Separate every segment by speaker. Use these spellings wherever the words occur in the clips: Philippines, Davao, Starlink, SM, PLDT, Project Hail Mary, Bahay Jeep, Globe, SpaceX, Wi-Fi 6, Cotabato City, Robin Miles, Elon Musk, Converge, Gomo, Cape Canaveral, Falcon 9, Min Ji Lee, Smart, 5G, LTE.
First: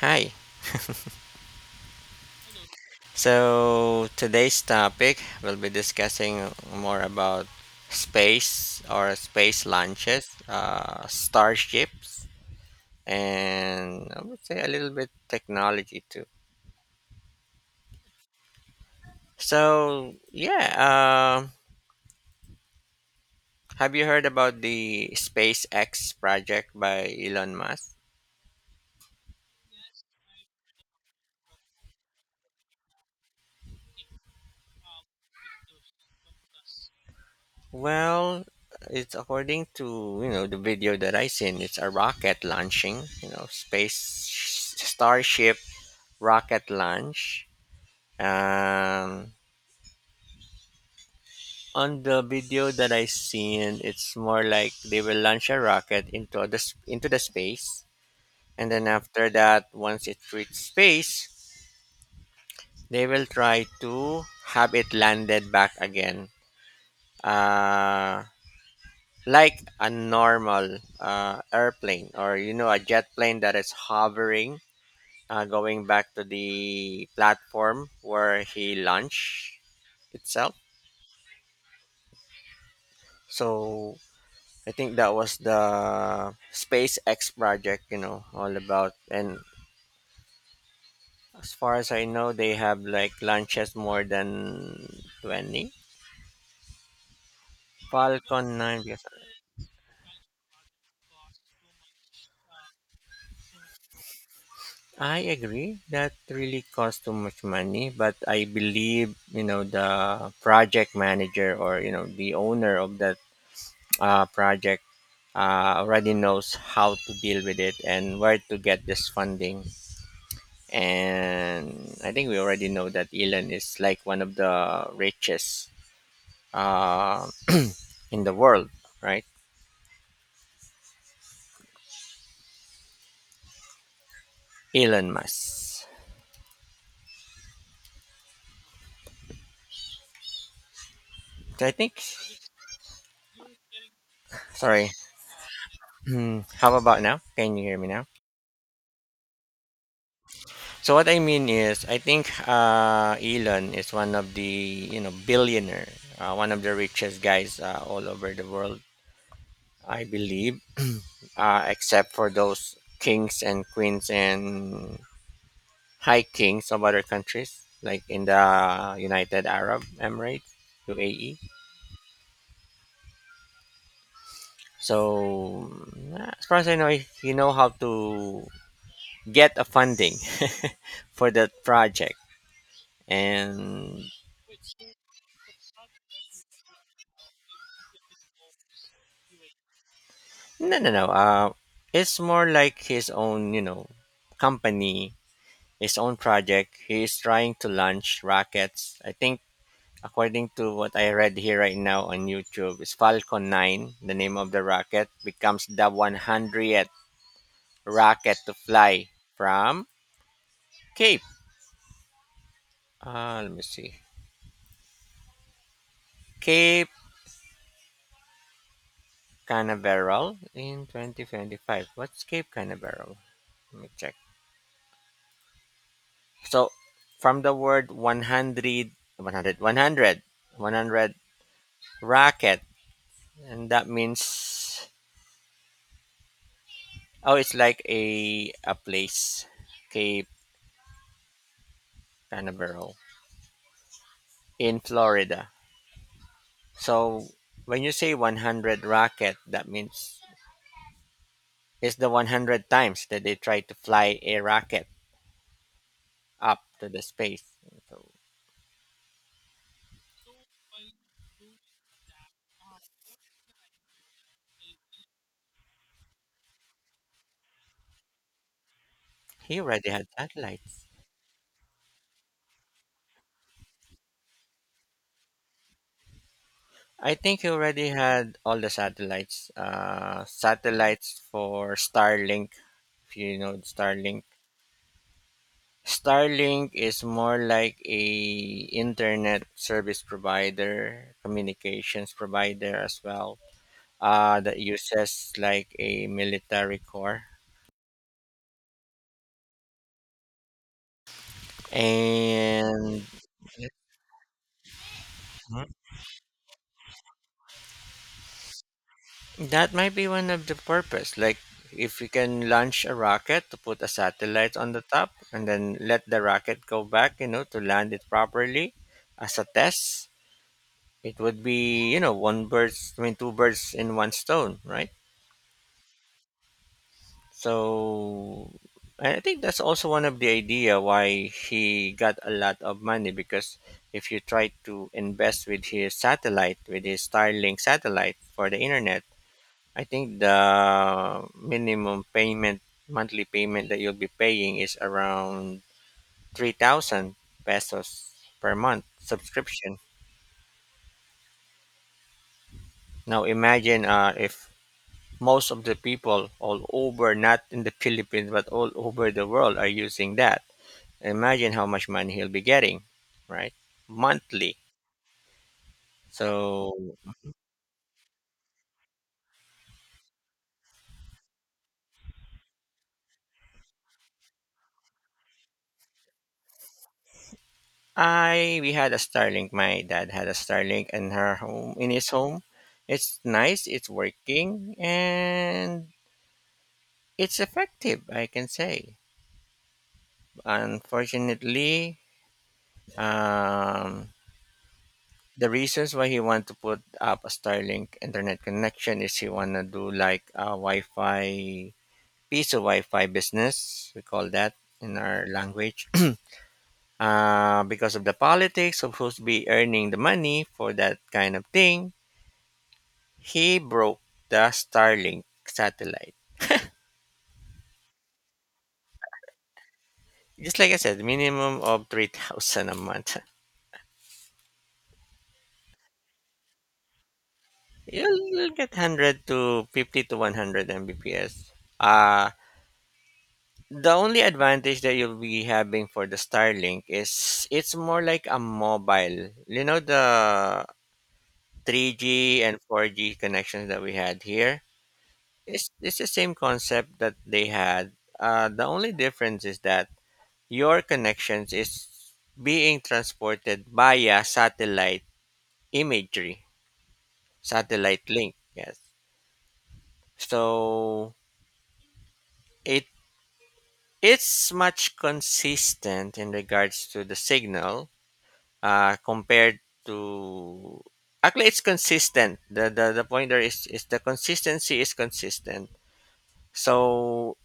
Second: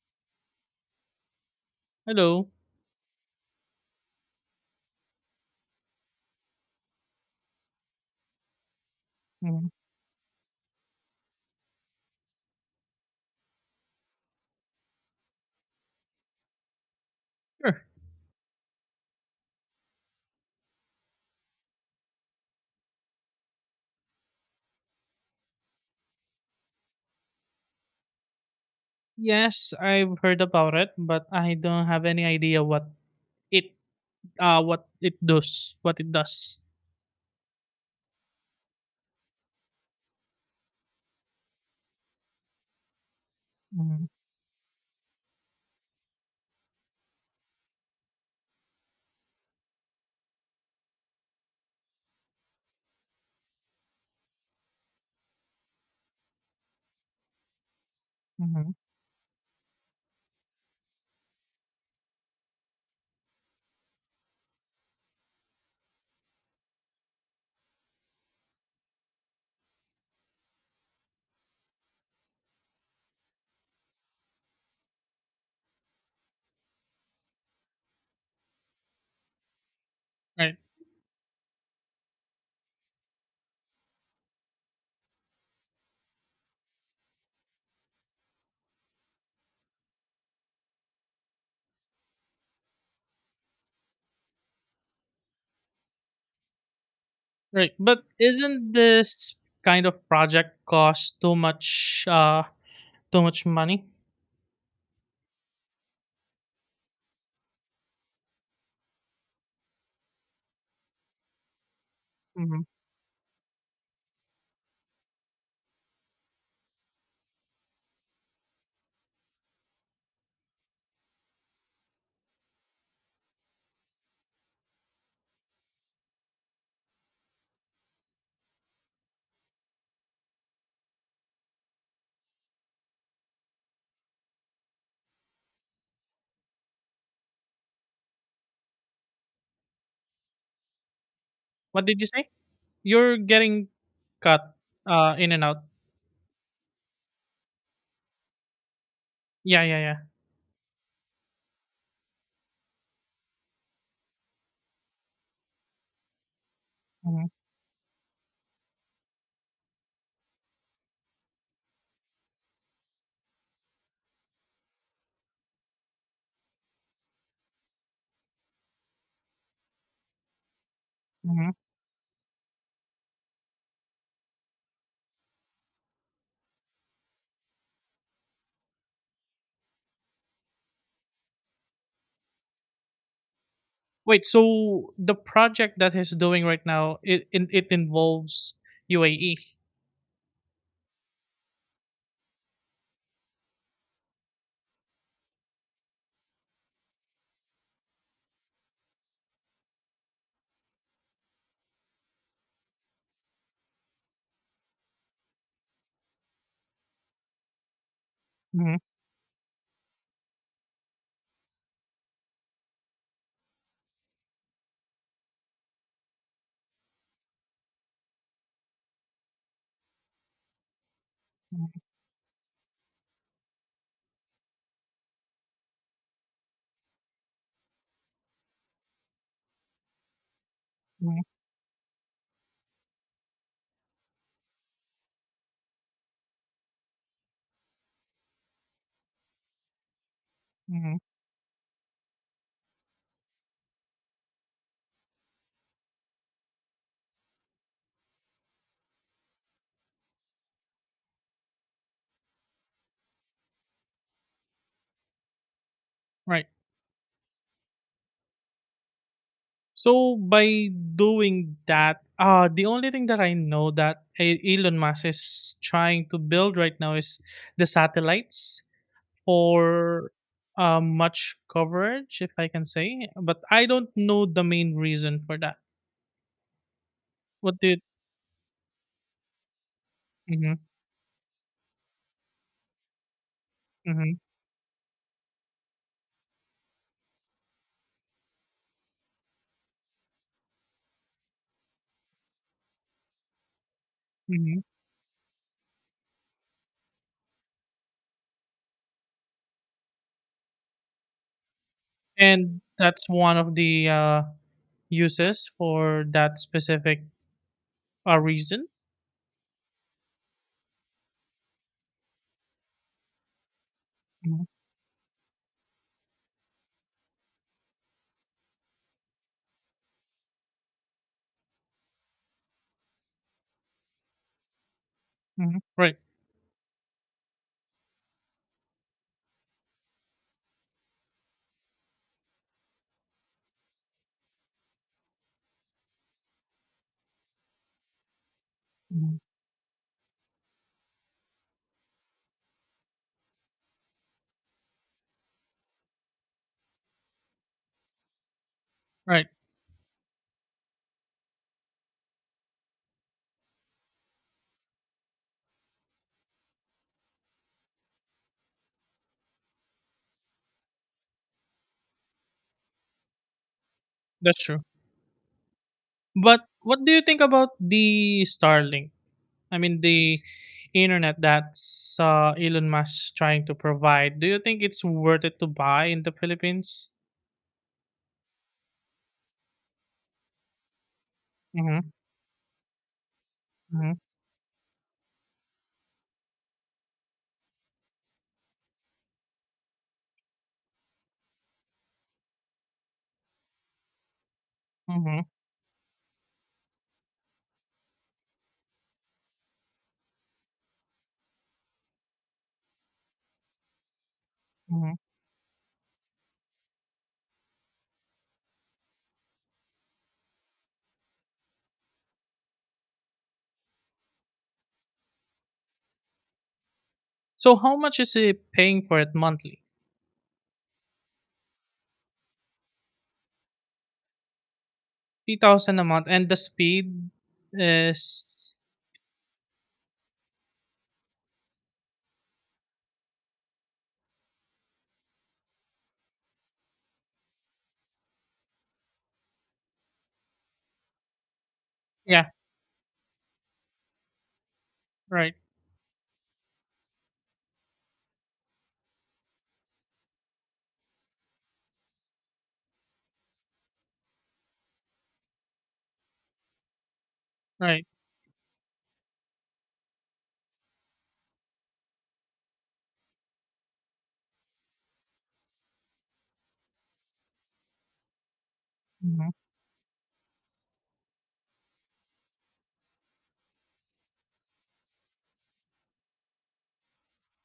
Speaker 1: Hi.
Speaker 2: Hello.
Speaker 1: So today's topic we'll be discussing more about space or space
Speaker 2: Mhm.
Speaker 1: launches, starships, and I would say a little bit technology too.
Speaker 2: Sure.
Speaker 1: So yeah, have you heard about the SpaceX project by Elon Musk?
Speaker 2: Yes, I've heard about it, but I don't have any idea it what it does.
Speaker 1: Well, it's according to you know the video that I seen. It's a rocket launching, you know, space
Speaker 2: Hmm.
Speaker 1: starship rocket launch. Um, on the video that I seen, it's more like they will launch a rocket into into the space, and
Speaker 2: Hmm.
Speaker 1: then after that, once it reaches space, they will try to have it landed back again, uh, like a normal airplane or you know a jet plane that is hovering, going back to the platform where he launched itself.
Speaker 2: Right,
Speaker 1: So I think that was the SpaceX project, you know, all about. And as far as I know, they have like launches more than 20.
Speaker 2: right. But
Speaker 1: Falcon
Speaker 2: isn't
Speaker 1: 9, yes.
Speaker 2: this kind of project cost too much money?
Speaker 1: I agree that really cost too much money, but I believe, you know, the project manager or, you know, the
Speaker 2: Hmm.
Speaker 1: owner of that project already knows how to deal with it and where to get this funding. And I think we already know that Elon is like one of the richest uh, in the world, right? Elon Musk. So I
Speaker 2: What
Speaker 1: think,
Speaker 2: did you say? You're getting cut
Speaker 1: sorry.
Speaker 2: in and out.
Speaker 1: Hmm, how about now? Can you hear me now?
Speaker 2: Yeah, yeah, yeah.
Speaker 1: So what I mean is, I think Elon is one of the you know billionaire, one of the richest
Speaker 2: Hmm.
Speaker 1: guys all over the world. I believe, except for those kings and queens and hiking some other countries like in the United Arab Emirates, UAE.
Speaker 2: Hmm.
Speaker 1: So yeah, as far as I know, if you know how to get a funding for that project. And
Speaker 2: Wait, so the project that he's doing right now, it involves UAE.
Speaker 1: no, no, no, it's more like his own you know company, his own project. He is trying to launch rockets. I think according to what I read here right now on YouTube is Falcon 9, the name of the rocket becomes the 100th rocket to fly from Cape. Let me see. Cape Canaveral in
Speaker 2: Mm-hmm.
Speaker 1: 2025. What's Cape Canaveral? Let me check. So, from the word 100, 100, 100, 100 rocket, and that means, oh, it's like a place, Cape
Speaker 2: Mhm.
Speaker 1: Canaveral in Florida. So, when you say 100 rocket, that means it's the 100 times that they try to fly a rocket
Speaker 2: Right.
Speaker 1: up to the space. So
Speaker 2: So by doing that, the only thing that I know that Elon Musk is trying to build right now is the satellites
Speaker 1: he already had
Speaker 2: for
Speaker 1: satellites.
Speaker 2: much coverage, if I can say. But I don't know the main reason for that.
Speaker 1: I think he
Speaker 2: What did?
Speaker 1: already had all the satellites.
Speaker 2: Hmm.
Speaker 1: Satellites for Starlink, if you know
Speaker 2: Hmm.
Speaker 1: Starlink. Starlink is more like a internet service provider, communications provider as well. That
Speaker 2: Hmm.
Speaker 1: uses like a military core.
Speaker 2: And
Speaker 1: And
Speaker 2: that's one of the uses for that specific reason.
Speaker 1: that might be one of the purpose. Like if we can launch a rocket to put a
Speaker 2: Hmm.
Speaker 1: satellite on the top and then let the rocket go back, you know, to land it properly as a test, it would be, you know, one birds, I mean, two birds in one stone, right?
Speaker 2: Hmm. Right.
Speaker 1: So I think that's also one of the idea why he got a lot of money, because if you try to invest with his satellite, with his Starlink satellite for the internet,
Speaker 2: Mhm.
Speaker 1: I think the minimum payment, monthly payment that you'll be paying is around 3,000 pesos per month
Speaker 2: Right.
Speaker 1: subscription. Now imagine if most of the people all over, not in the Philippines, but all over the world are using that. Imagine how much money he'll be getting, right?
Speaker 2: That's
Speaker 1: Monthly.
Speaker 2: true. But
Speaker 1: So
Speaker 2: what do you think about the Starlink? I mean, the internet that's Elon Musk trying to provide. Do you think it's worth it to buy in the Philippines?
Speaker 1: I, we had a Starlink. My dad had a Starlink in her home, in
Speaker 2: Mm-hmm,
Speaker 1: his home. It's nice. It's
Speaker 2: mm-hmm,
Speaker 1: working, and it's effective, I can say. Unfortunately, um,
Speaker 2: mm-hmm,
Speaker 1: the reasons why he want to put up a Starlink internet connection is he want to do like a Wi-Fi, piece of Wi-Fi business. We call that
Speaker 2: mm-hmm.
Speaker 1: in our language. Because of the politics of who's be earning the money for that kind of thing, he broke the Starlink satellite.
Speaker 2: So how much is he paying for it monthly?
Speaker 1: Just like I said, minimum of 3,000 a month.
Speaker 2: 3,000 a month, and the speed
Speaker 1: You'll
Speaker 2: is
Speaker 1: get 100 to 50 to 100 Mbps. Uh, the only advantage that you'll be having for the Starlink is it's more like a mobile. You know the
Speaker 2: yeah,
Speaker 1: 3G and 4G connections that we had here?
Speaker 2: right,
Speaker 1: It's the same concept that they had. The only difference is that your connections is being transported via satellite imagery,
Speaker 2: right.
Speaker 1: satellite link. Yes. So it it's much consistent in regards to the signal
Speaker 2: Hmm.
Speaker 1: compared to actually it's consistent. The pointer is the consistency is consistent. So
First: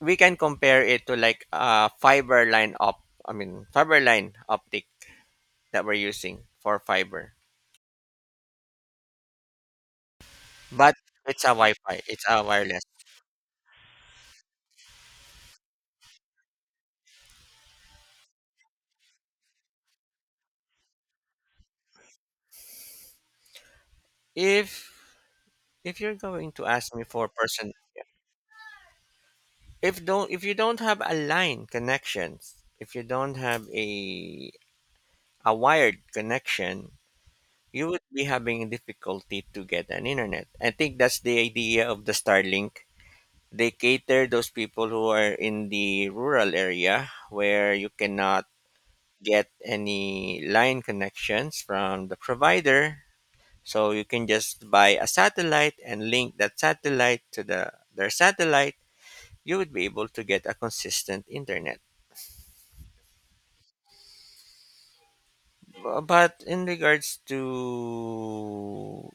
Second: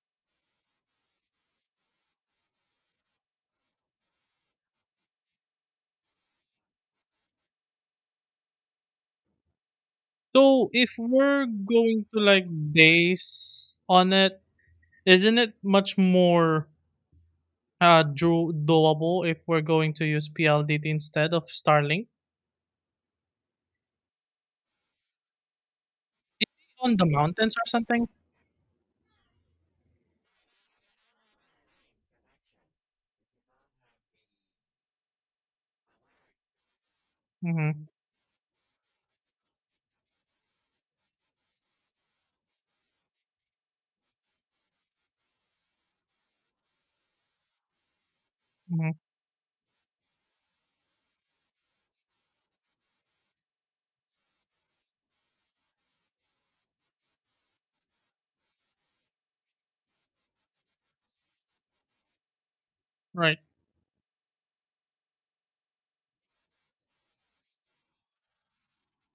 Speaker 1: we can compare it to like a fiber line op I mean fiber line optic that we're using for fiber.
Speaker 2: So
Speaker 1: But
Speaker 2: if
Speaker 1: it's
Speaker 2: we're
Speaker 1: a Wi-Fi.
Speaker 2: going to
Speaker 1: It's a
Speaker 2: like
Speaker 1: wireless.
Speaker 2: base on it, isn't it much more doable if we're going to use PLDT instead of Starlink
Speaker 1: If if you're going to ask
Speaker 2: on
Speaker 1: me
Speaker 2: the
Speaker 1: for
Speaker 2: mountains or
Speaker 1: person,
Speaker 2: something.
Speaker 1: if you don't have a line connections, if you don't have a wired connection,
Speaker 2: Mm-hmm.
Speaker 1: you would be having difficulty to get an internet. I think that's the idea of the Starlink. They cater those people who are in the rural area where you cannot
Speaker 2: Mm-hmm.
Speaker 1: get any line connections from the provider. So you can just buy a satellite and link that satellite to the their satellite. You would be able to get a consistent internet.
Speaker 2: Right.
Speaker 1: But in regards to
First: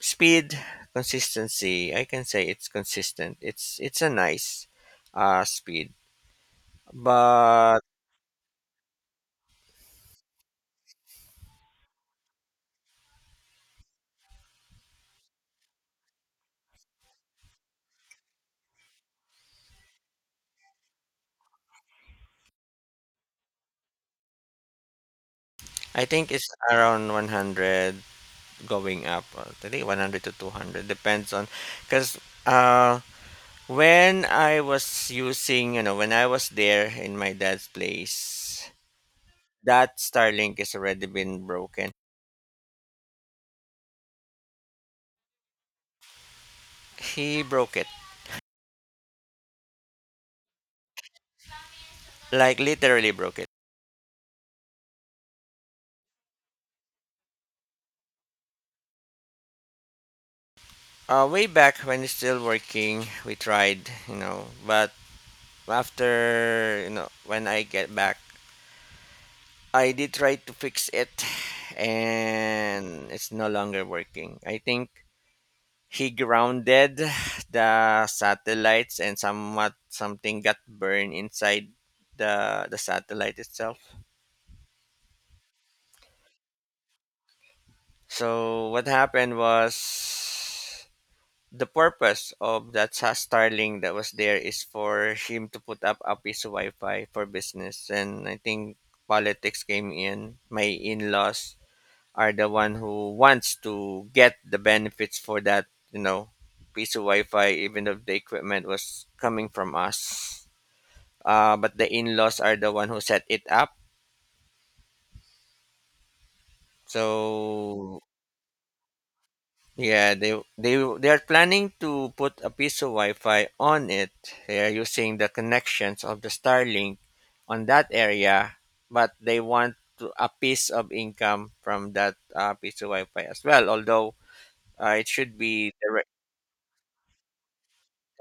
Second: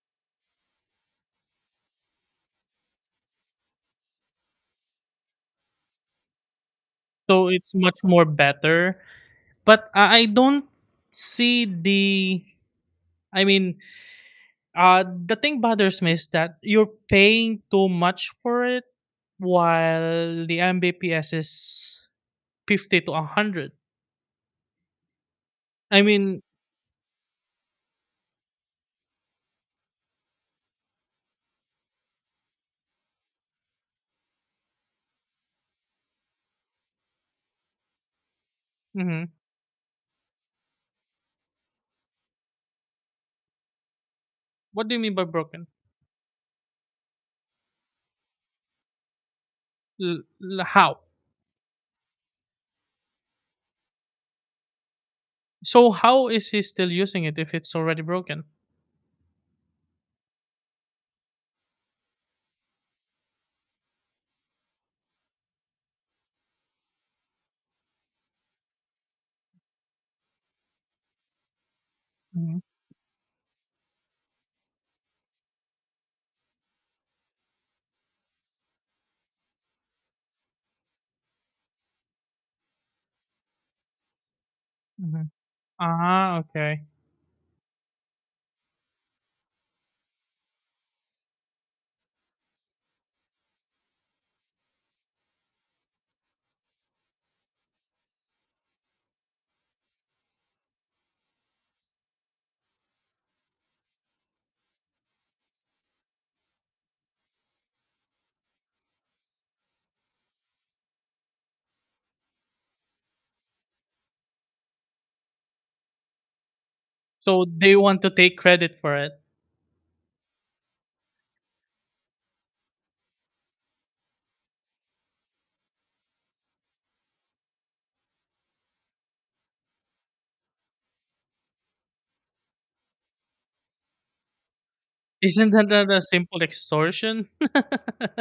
Speaker 1: speed, consistency, I can say it's consistent. It's a nice speed.
Speaker 2: So it's
Speaker 1: But
Speaker 2: much more better. But I don't see the. I mean, the thing bothers me is that you're paying too much for it while the Mbps is 50 to 100. I
Speaker 1: I think
Speaker 2: mean,
Speaker 1: it's around 100 going up. I think 100 to 200 depends on, cuz uh when I was using, you know, when I was there in my dad's place,
Speaker 2: mhm.
Speaker 1: that Starlink has already been broken.
Speaker 2: What do you mean by broken?
Speaker 1: He broke it.
Speaker 2: How?
Speaker 1: Like literally broke it.
Speaker 2: So, how is he still using it if it's already broken?
Speaker 1: Way back when he's still working, we tried, you know, but after you know when I get back, I did try to fix it,
Speaker 2: Mm-hmm.
Speaker 1: and it's no longer working. I think he grounded the satellites, and somewhat something got burned inside the satellite itself.
Speaker 2: Mhm. Ah, okay.
Speaker 1: So what happened was the purpose of that Starlink that was there is for him to put up a piece of Wi-Fi for business, and I think politics came in. My in-laws are the one who wants to get the benefits for that you know piece of Wi-Fi, even if the equipment was coming from us. But the in-laws are the one who set it up.
Speaker 2: So they
Speaker 1: So
Speaker 2: want to take credit for it.
Speaker 1: yeah, they they are planning to put a piece of Wi-Fi on it. They are using the connections of the Starlink on that area, but they want to, a piece of income from that piece of Wi-Fi as well, although it should
Speaker 2: Isn't that
Speaker 1: be
Speaker 2: that a
Speaker 1: direct.
Speaker 2: simple extortion?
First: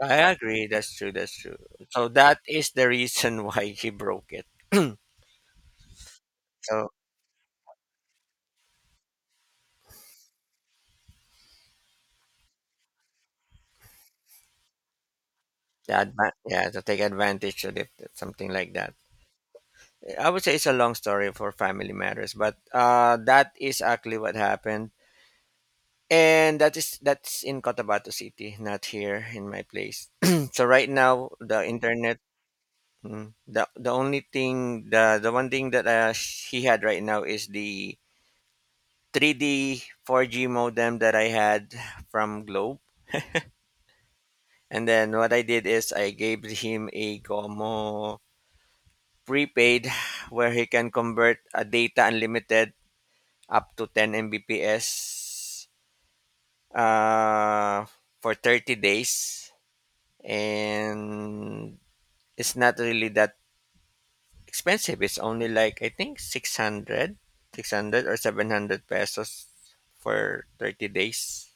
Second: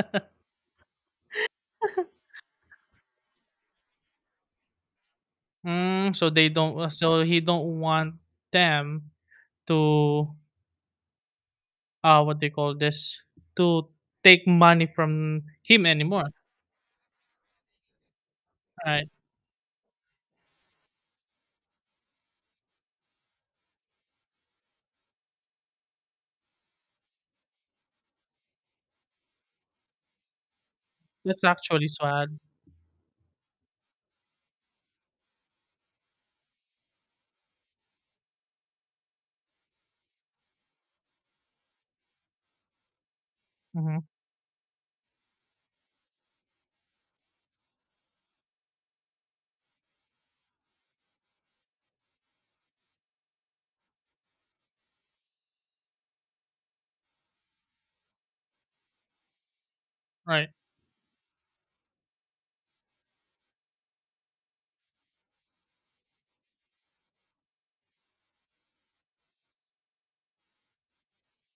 Speaker 1: I agree. That's true. That's true. So that is the reason why he broke it.
Speaker 2: Mm, so they don't.
Speaker 1: So
Speaker 2: So he don't want them to what they call this to take money from him anymore.
Speaker 1: yeah, to take advantage of it, something like that.
Speaker 2: Right.
Speaker 1: I would say it's a long story for family matters, but that is actually what happened, and that's in Cotabato City, not here in my place. So right now,
Speaker 2: That's
Speaker 1: the
Speaker 2: actually
Speaker 1: internet.
Speaker 2: sad.
Speaker 1: Mm, the only thing, the one thing that he had right now is the 3D 4G modem that I had from Globe.
Speaker 2: Mm-hmm.
Speaker 1: And then what I did is I gave him a Gomo prepaid where he can convert a data unlimited up to 10 Mbps, uh, for 30 days.
Speaker 2: Right.
Speaker 1: And it's not really that expensive. It's only like, I think, 600 or 700 pesos for 30 days,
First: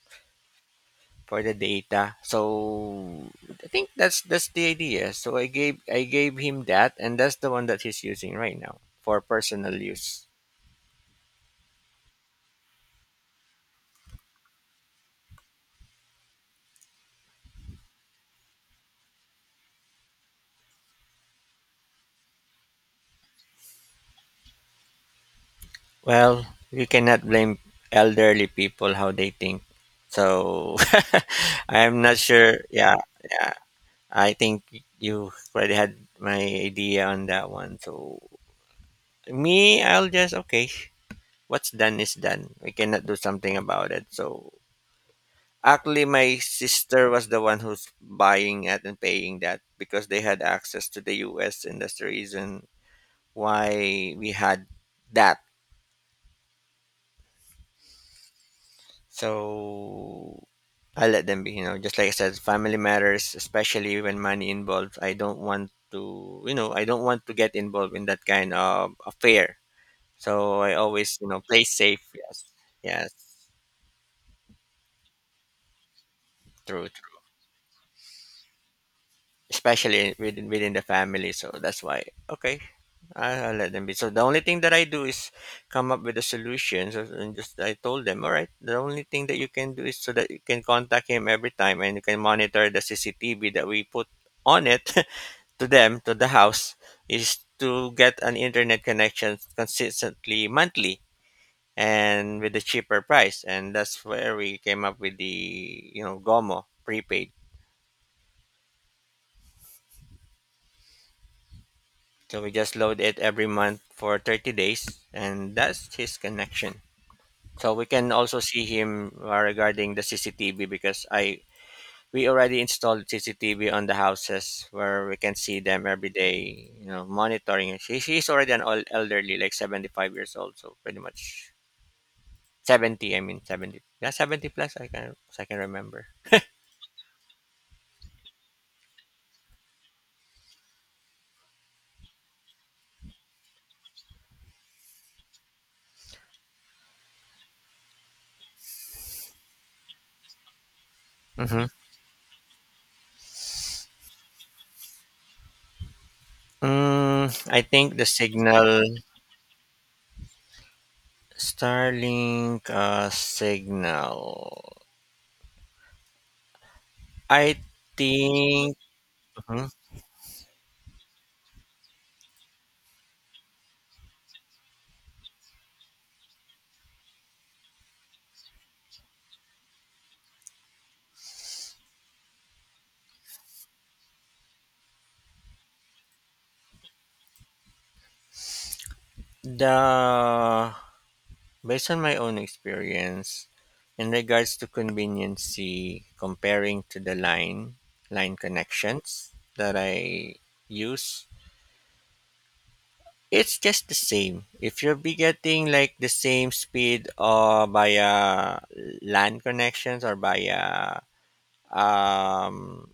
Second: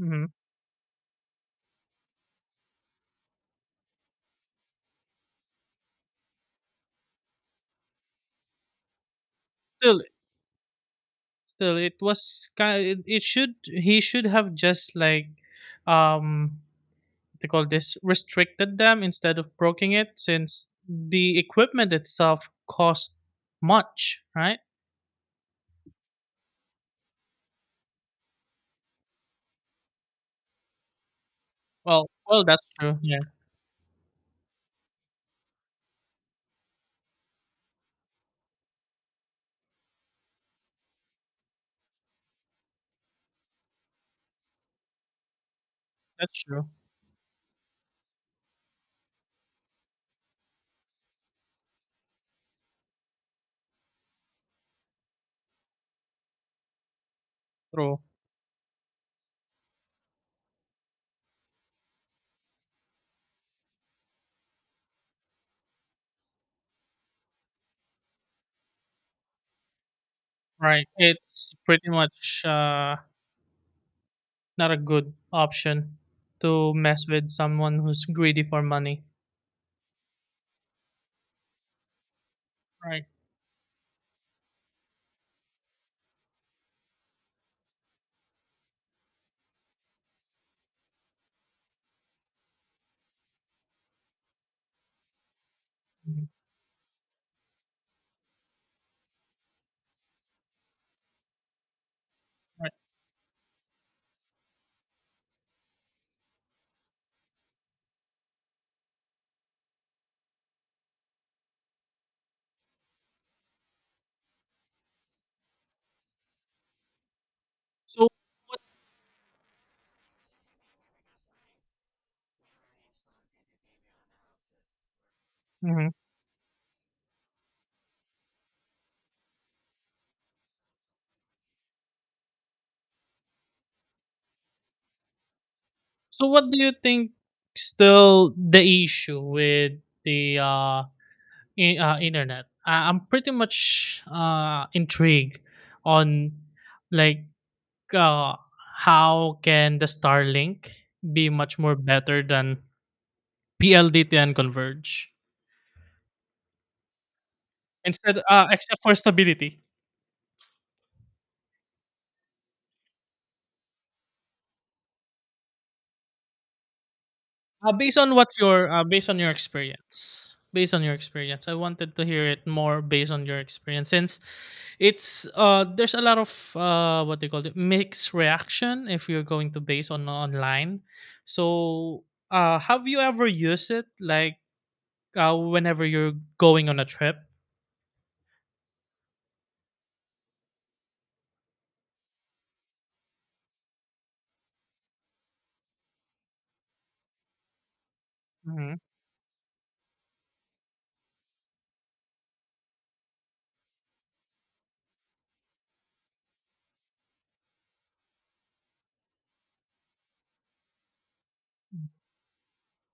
Speaker 2: Mm-hmm.
Speaker 1: for the data. So I think that's the idea. So I gave him that, and that's the one that he's using right now for personal
Speaker 2: Still,
Speaker 1: use.
Speaker 2: still, it was kind. It should. He should have just like um they call this restricted them instead of broking it since the equipment itself cost much, right?
Speaker 1: Well, you cannot blame elderly people how they think. So I'm
Speaker 2: Well,
Speaker 1: not
Speaker 2: well,
Speaker 1: sure.
Speaker 2: that's
Speaker 1: Yeah,
Speaker 2: true. Yeah,
Speaker 1: yeah. I think you already had my idea on that one. So me, I'll just okay. What's done is done. We cannot do something about it. So actually, my
Speaker 2: that's true.
Speaker 1: sister was the one who's buying it and paying that because they had access to the US, and that's the reason why we had that.
Speaker 2: True.
Speaker 1: So I let them be, you know, just like I said, family matters, especially when money involved. I don't want to, you know, I don't want to get involved in that kind of affair. So I
Speaker 2: Right.
Speaker 1: always, you know,
Speaker 2: It's
Speaker 1: play
Speaker 2: pretty
Speaker 1: safe.
Speaker 2: much
Speaker 1: Yes, yes,
Speaker 2: not a good option to
Speaker 1: true,
Speaker 2: mess
Speaker 1: true.
Speaker 2: with someone who's greedy for money.
Speaker 1: Especially within the family. So that's why. Okay,
Speaker 2: Right.
Speaker 1: I let them be. So the only thing that I do is come up with the solutions, and just I told them, all right. The only thing that you can do is so that you can contact him every time, and you can monitor the CCTV that we put on it to them to the
Speaker 2: Mhm.
Speaker 1: house is to get an internet connection consistently monthly and with a
Speaker 2: Right.
Speaker 1: cheaper price, and that's where we came up with the you know Gomo prepaid. So we just load it every month for 30 days, and that's his connection. So we
Speaker 2: So.
Speaker 1: can also see him regarding the CCTV because I we already installed CCTV on the houses where we can see them
Speaker 2: Mhm.
Speaker 1: every day, you know, monitoring. She's already an old elderly, like 75 years old, so pretty much 70, I mean 70. Yeah, 70 plus, I can, as I can remember.
Speaker 2: So, what do you think? Still, the issue with the internet. Ah, I'm pretty much, intrigued on, like, uh, how can the Starlink be much
Speaker 1: Mm-hmm.
Speaker 2: more better than PLDT and Converge?
Speaker 1: I think the
Speaker 2: Instead, except
Speaker 1: signal
Speaker 2: for stability.
Speaker 1: Starlink signal. I think
Speaker 2: Based on your
Speaker 1: mhm,
Speaker 2: experience, based on your experience, I wanted to hear it more based on your experience since it's there's a lot of what they call it mixed reaction if you're going to base on online. So have you ever used it like whenever you're going on a trip?
Speaker 1: the Based on my own experience, in regards to conveniency, comparing to the line
Speaker 2: Mm-hmm.
Speaker 1: connections that I use, it's just the same. If you will be getting like the same speed or via LAN connections or via um,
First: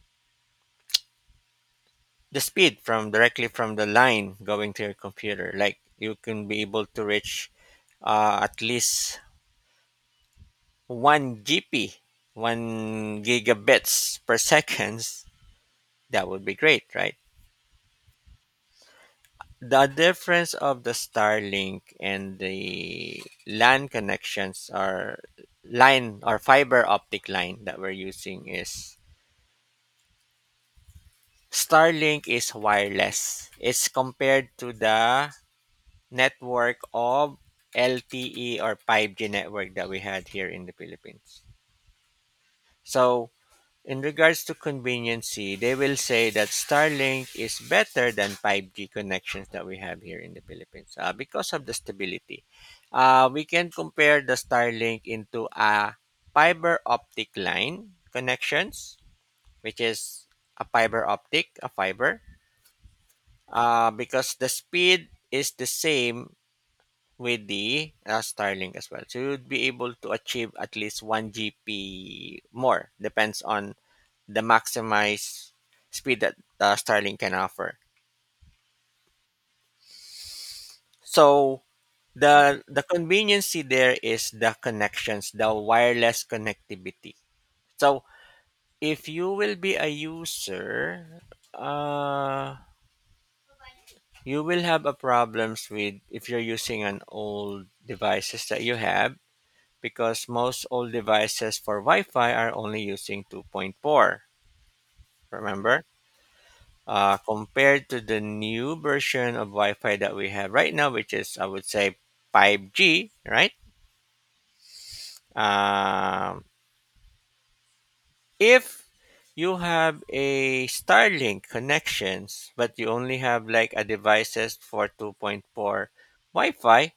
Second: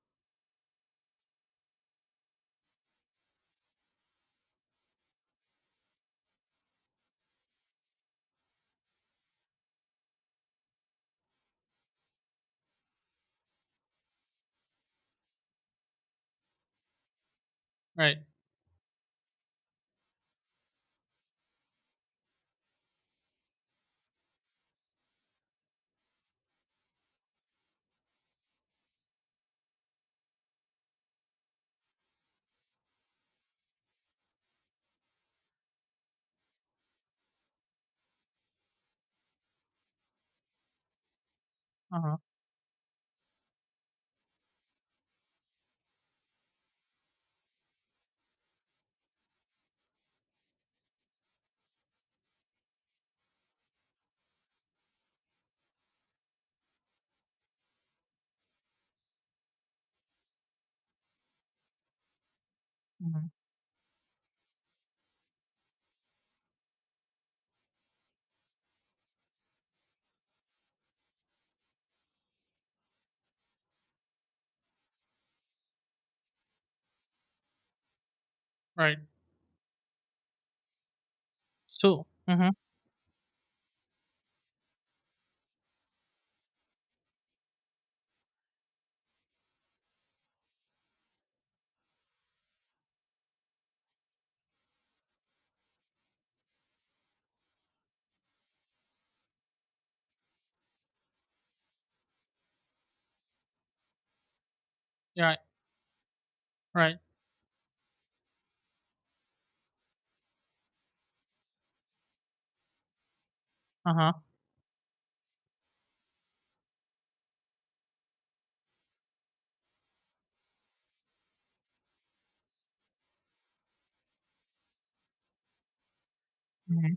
Speaker 1: the speed from directly from the line going to your computer, like you can be able to reach at least one GP, one gigabits per seconds, that would be great, right?
Speaker 2: Right.
Speaker 1: The difference of the Starlink and the LAN connections or line or fiber optic line that we're using is Starlink is wireless. It's compared to the network of LTE or 5G network that we had here in the Philippines.
Speaker 2: Uh huh.
Speaker 1: So in regards to conveniency, they will say that Starlink is better than 5G connections that we have here in the Philippines because of the stability. We can compare the Starlink into a fiber optic line connections, which is a fiber optic, a fiber,
Speaker 2: Hmm.
Speaker 1: because the speed is the same with the Starlink as well. So you'd be able to achieve at least 1 GP more, depends on the maximized speed that Starlink can offer.
Speaker 2: Right.
Speaker 1: So
Speaker 2: So. Mm-hmm.
Speaker 1: the conveniency there is the connections, the wireless connectivity. So if you will be a user, uh, you will have a problems with if you're using an old devices that you have because most old devices for Wi-Fi are only using 2.4.
Speaker 2: Right.
Speaker 1: Remember?
Speaker 2: Right.
Speaker 1: Compared to the new version of Wi-Fi that we have right now, which is I would say 5G, right?
Speaker 2: Uh huh.
Speaker 1: Um, if you have a Starlink connections, but you only have like a devices for 2.4 Wi-Fi,
Speaker 2: Mm-hmm.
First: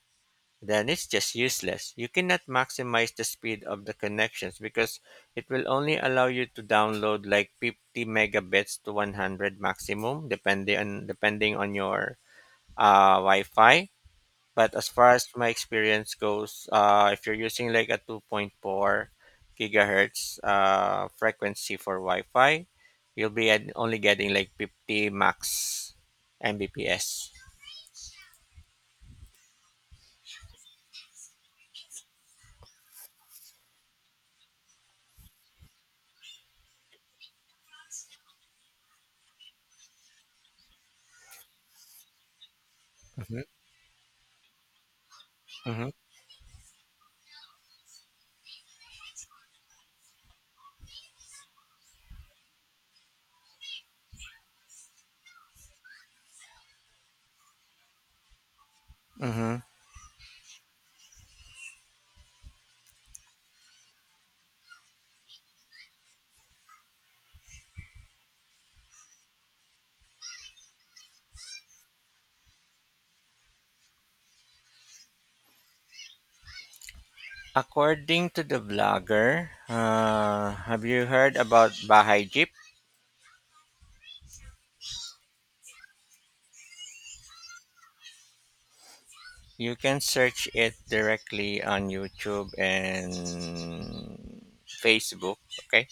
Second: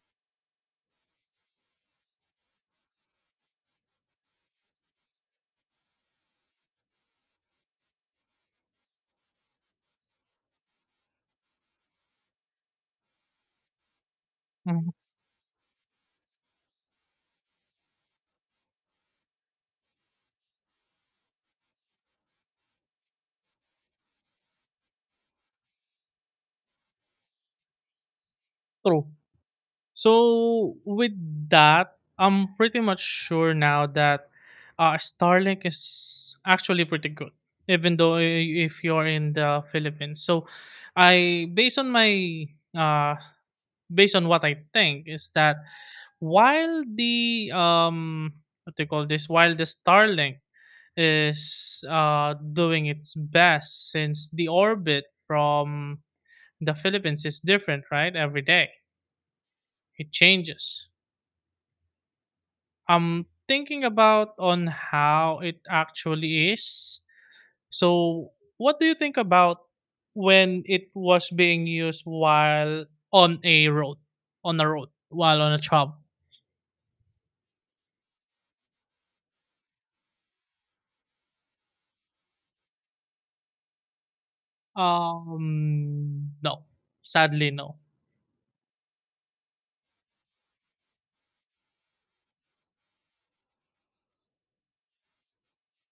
Speaker 1: then it's just useless. You cannot maximize the speed of the connections because it will only allow you to download like 50 megabits to 100 maximum, depending on your Wi-Fi. But as far as my experience goes, if you're using like a 2.4 gigahertz frequency for Wi-Fi, you'll be at only getting like 50 max Mbps.
Speaker 2: True. So with that, I'm pretty much sure now that Starlink is actually pretty good, even though if you're in the Philippines. So I, based on my, uh,
Speaker 1: Mhm,
Speaker 2: based on what I think is that
Speaker 1: mhm.
Speaker 2: while the what do you call this? While the Starlink is doing its best since the orbit from the Philippines is different, right? Every day
Speaker 1: Mm-hmm.
Speaker 2: it changes. I'm thinking about on how it actually is. So, what do you think about when it was being used while on a road, on a road, while on a travel?
Speaker 1: According to the blogger, have you heard about Bahay Jeep?
Speaker 2: No, sadly, no.
Speaker 1: You can search it directly on YouTube and Facebook. Okay.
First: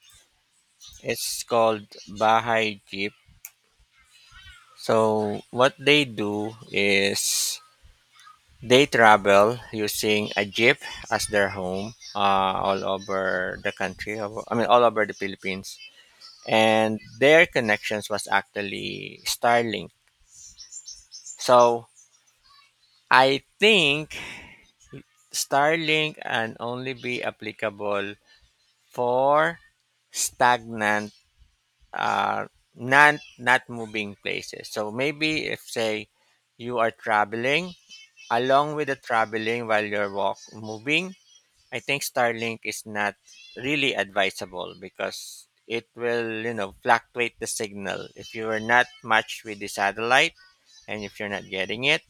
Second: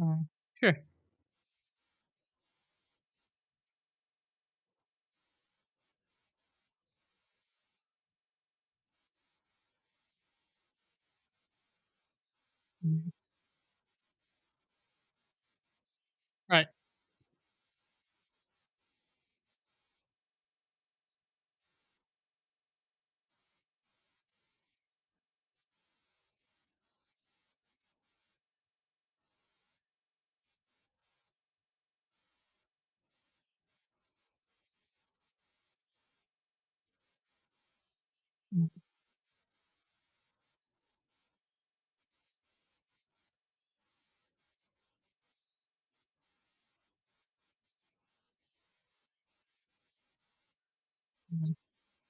Speaker 2: Mm, sure.
Speaker 1: It's called Baha'i Jeep. So what they do is they travel using a jeep as their home all
Speaker 2: Mhm.
Speaker 1: over the country. I mean, all over the Philippines.
Speaker 2: Right.
Speaker 1: And their connections was actually Starlink. So I think Starlink can only be applicable for stagnant uh, not moving places. So maybe if say you are traveling along with the traveling while you're walk moving, I think Starlink is not really advisable because it will, you know, fluctuate the signal if you are not matched with the satellite and if you're not getting it,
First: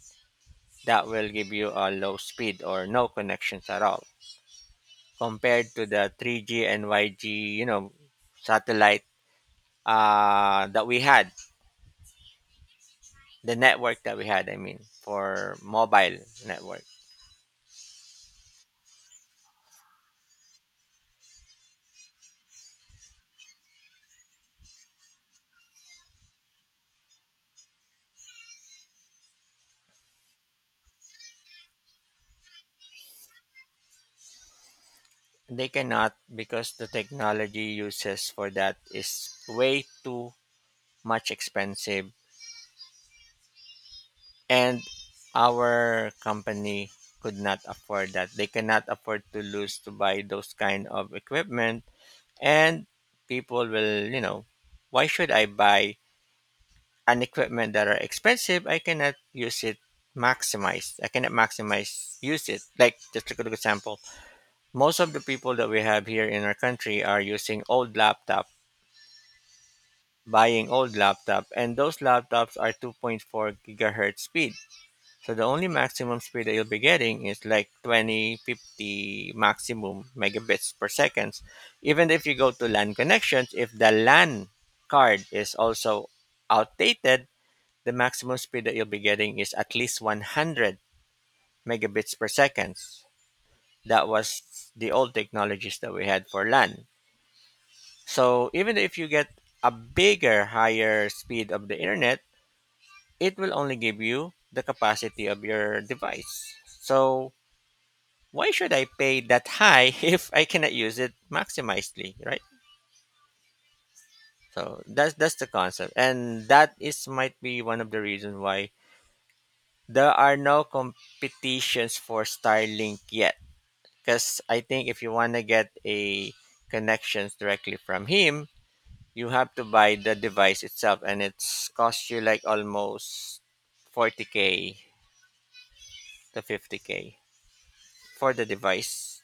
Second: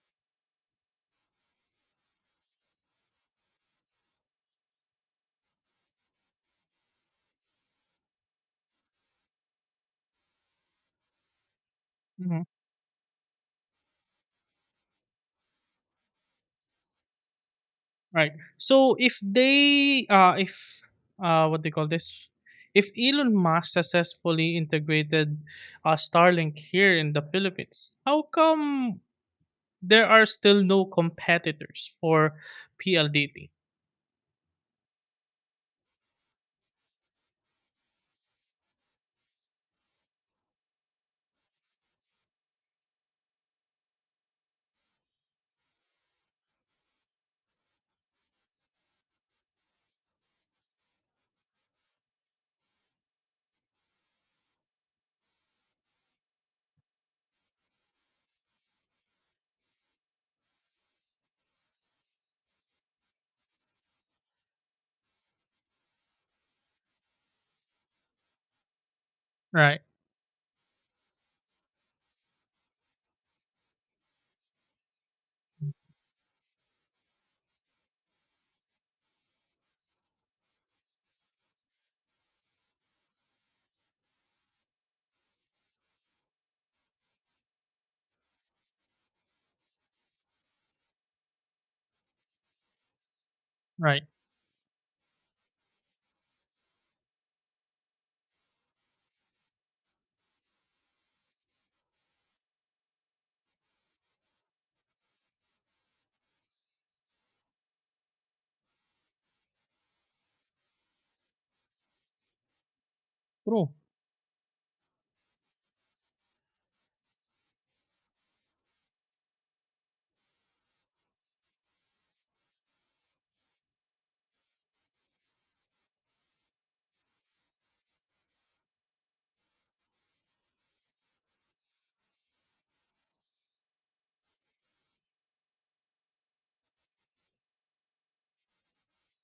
Speaker 1: that will give you a low speed or no connections at all compared to the 3G and yg, you know, satellite that we had
Speaker 2: Mhm.
Speaker 1: the network that we had, I mean, for mobile network.
Speaker 2: Right. So if what they call this, if Elon Musk successfully integrated Starlink here in the Philippines, how come there are still no competitors for PLDT?
Speaker 1: They cannot because the technology uses for that is way too much expensive and our company could not afford that. They cannot afford to lose to buy those kind of equipment, and people will, you know, why should I buy an equipment that are expensive? I cannot use it maximized. I cannot maximize use it. Like just a good example, most of the people that we have here in our country are using old laptop,
Speaker 2: Right,
Speaker 1: buying old laptop, and those laptops are 2.4 gigahertz speed. So the only maximum speed that you'll be getting is like 20, 50 maximum megabits per seconds. Even if you go to LAN connections, if the LAN card is also outdated, the maximum speed that you'll be getting is at least 100 megabits per seconds.
Speaker 2: right.
Speaker 1: That was the old technologies that we had for LAN. So even if you get a bigger, higher speed of the internet, it will only give you the capacity of your device. So why should I pay that high if I cannot use it maximizedly, right?
Speaker 2: True.
Speaker 1: So that's the concept, and that is might be one of the reasons why there are no competitions for Starlink yet. Because I think if you want to get a connections directly from him, you have to buy the device itself, and it's cost you like almost 40k to 50k for the device.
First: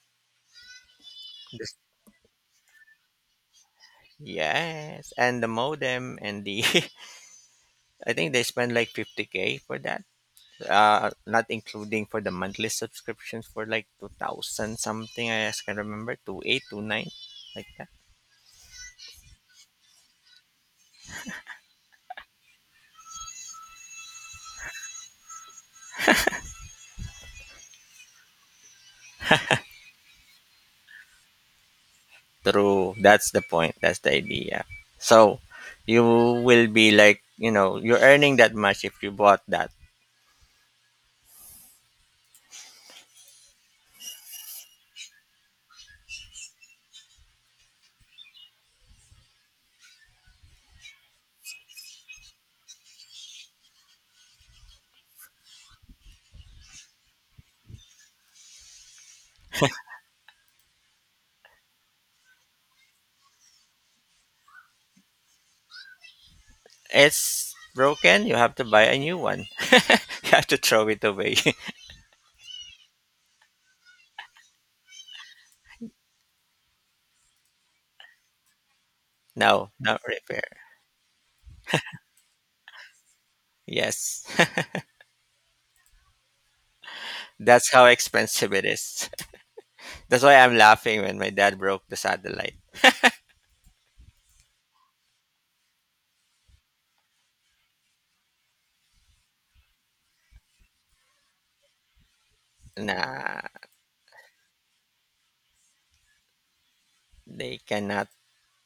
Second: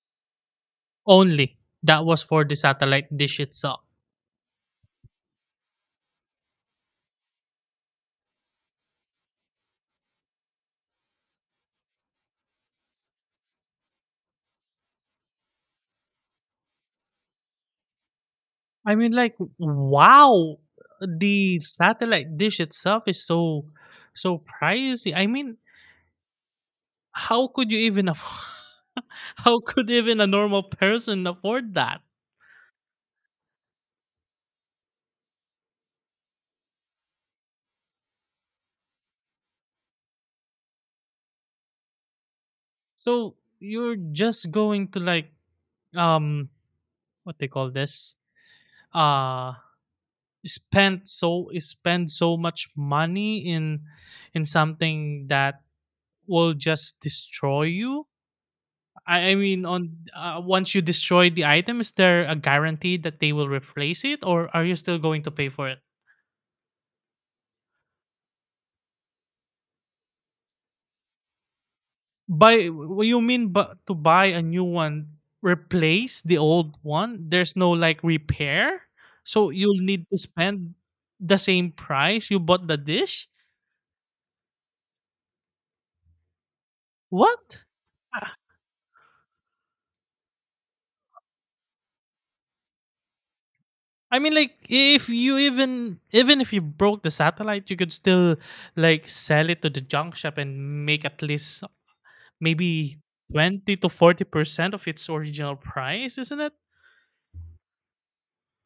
Speaker 2: Only
Speaker 1: Just-
Speaker 2: that was for the satellite dish itself.
Speaker 1: yes, and the modem and the I think they spend like 50k for that, not including for the monthly subscriptions for like 2000 something. I just can remember 28, 29, like that.
Speaker 2: I mean, like, wow, the satellite dish itself is so, so pricey. I mean, how could you even afford how could even a normal person afford that?
Speaker 1: True, that's the point, that's the idea. So you will be like, you know, you're earning that much if you bought that.
Speaker 2: So you're just going to like um what they call this uh spend so much money in something that will just destroy you. I mean, on once you destroy the item, is there a guarantee that they will replace it, or are you still going to pay for it?
Speaker 1: It's broken, you have to buy a new one. You have to throw it away.
Speaker 2: Buy what you mean but to buy a new one, replace the old one? There's no like repair? So
Speaker 1: No,
Speaker 2: you'll
Speaker 1: not
Speaker 2: need to
Speaker 1: repair.
Speaker 2: spend the same price you bought the dish?
Speaker 1: Yes,
Speaker 2: What?
Speaker 1: that's how
Speaker 2: Ah,
Speaker 1: expensive it is. That's why I'm laughing when my dad broke the satellite.
Speaker 2: I mean, like if you even even if you broke the satellite, you could still like sell it to the junk shop and make at least maybe
Speaker 1: Nah,
Speaker 2: 20 to 40% of its original price, isn't it?
Speaker 1: they cannot.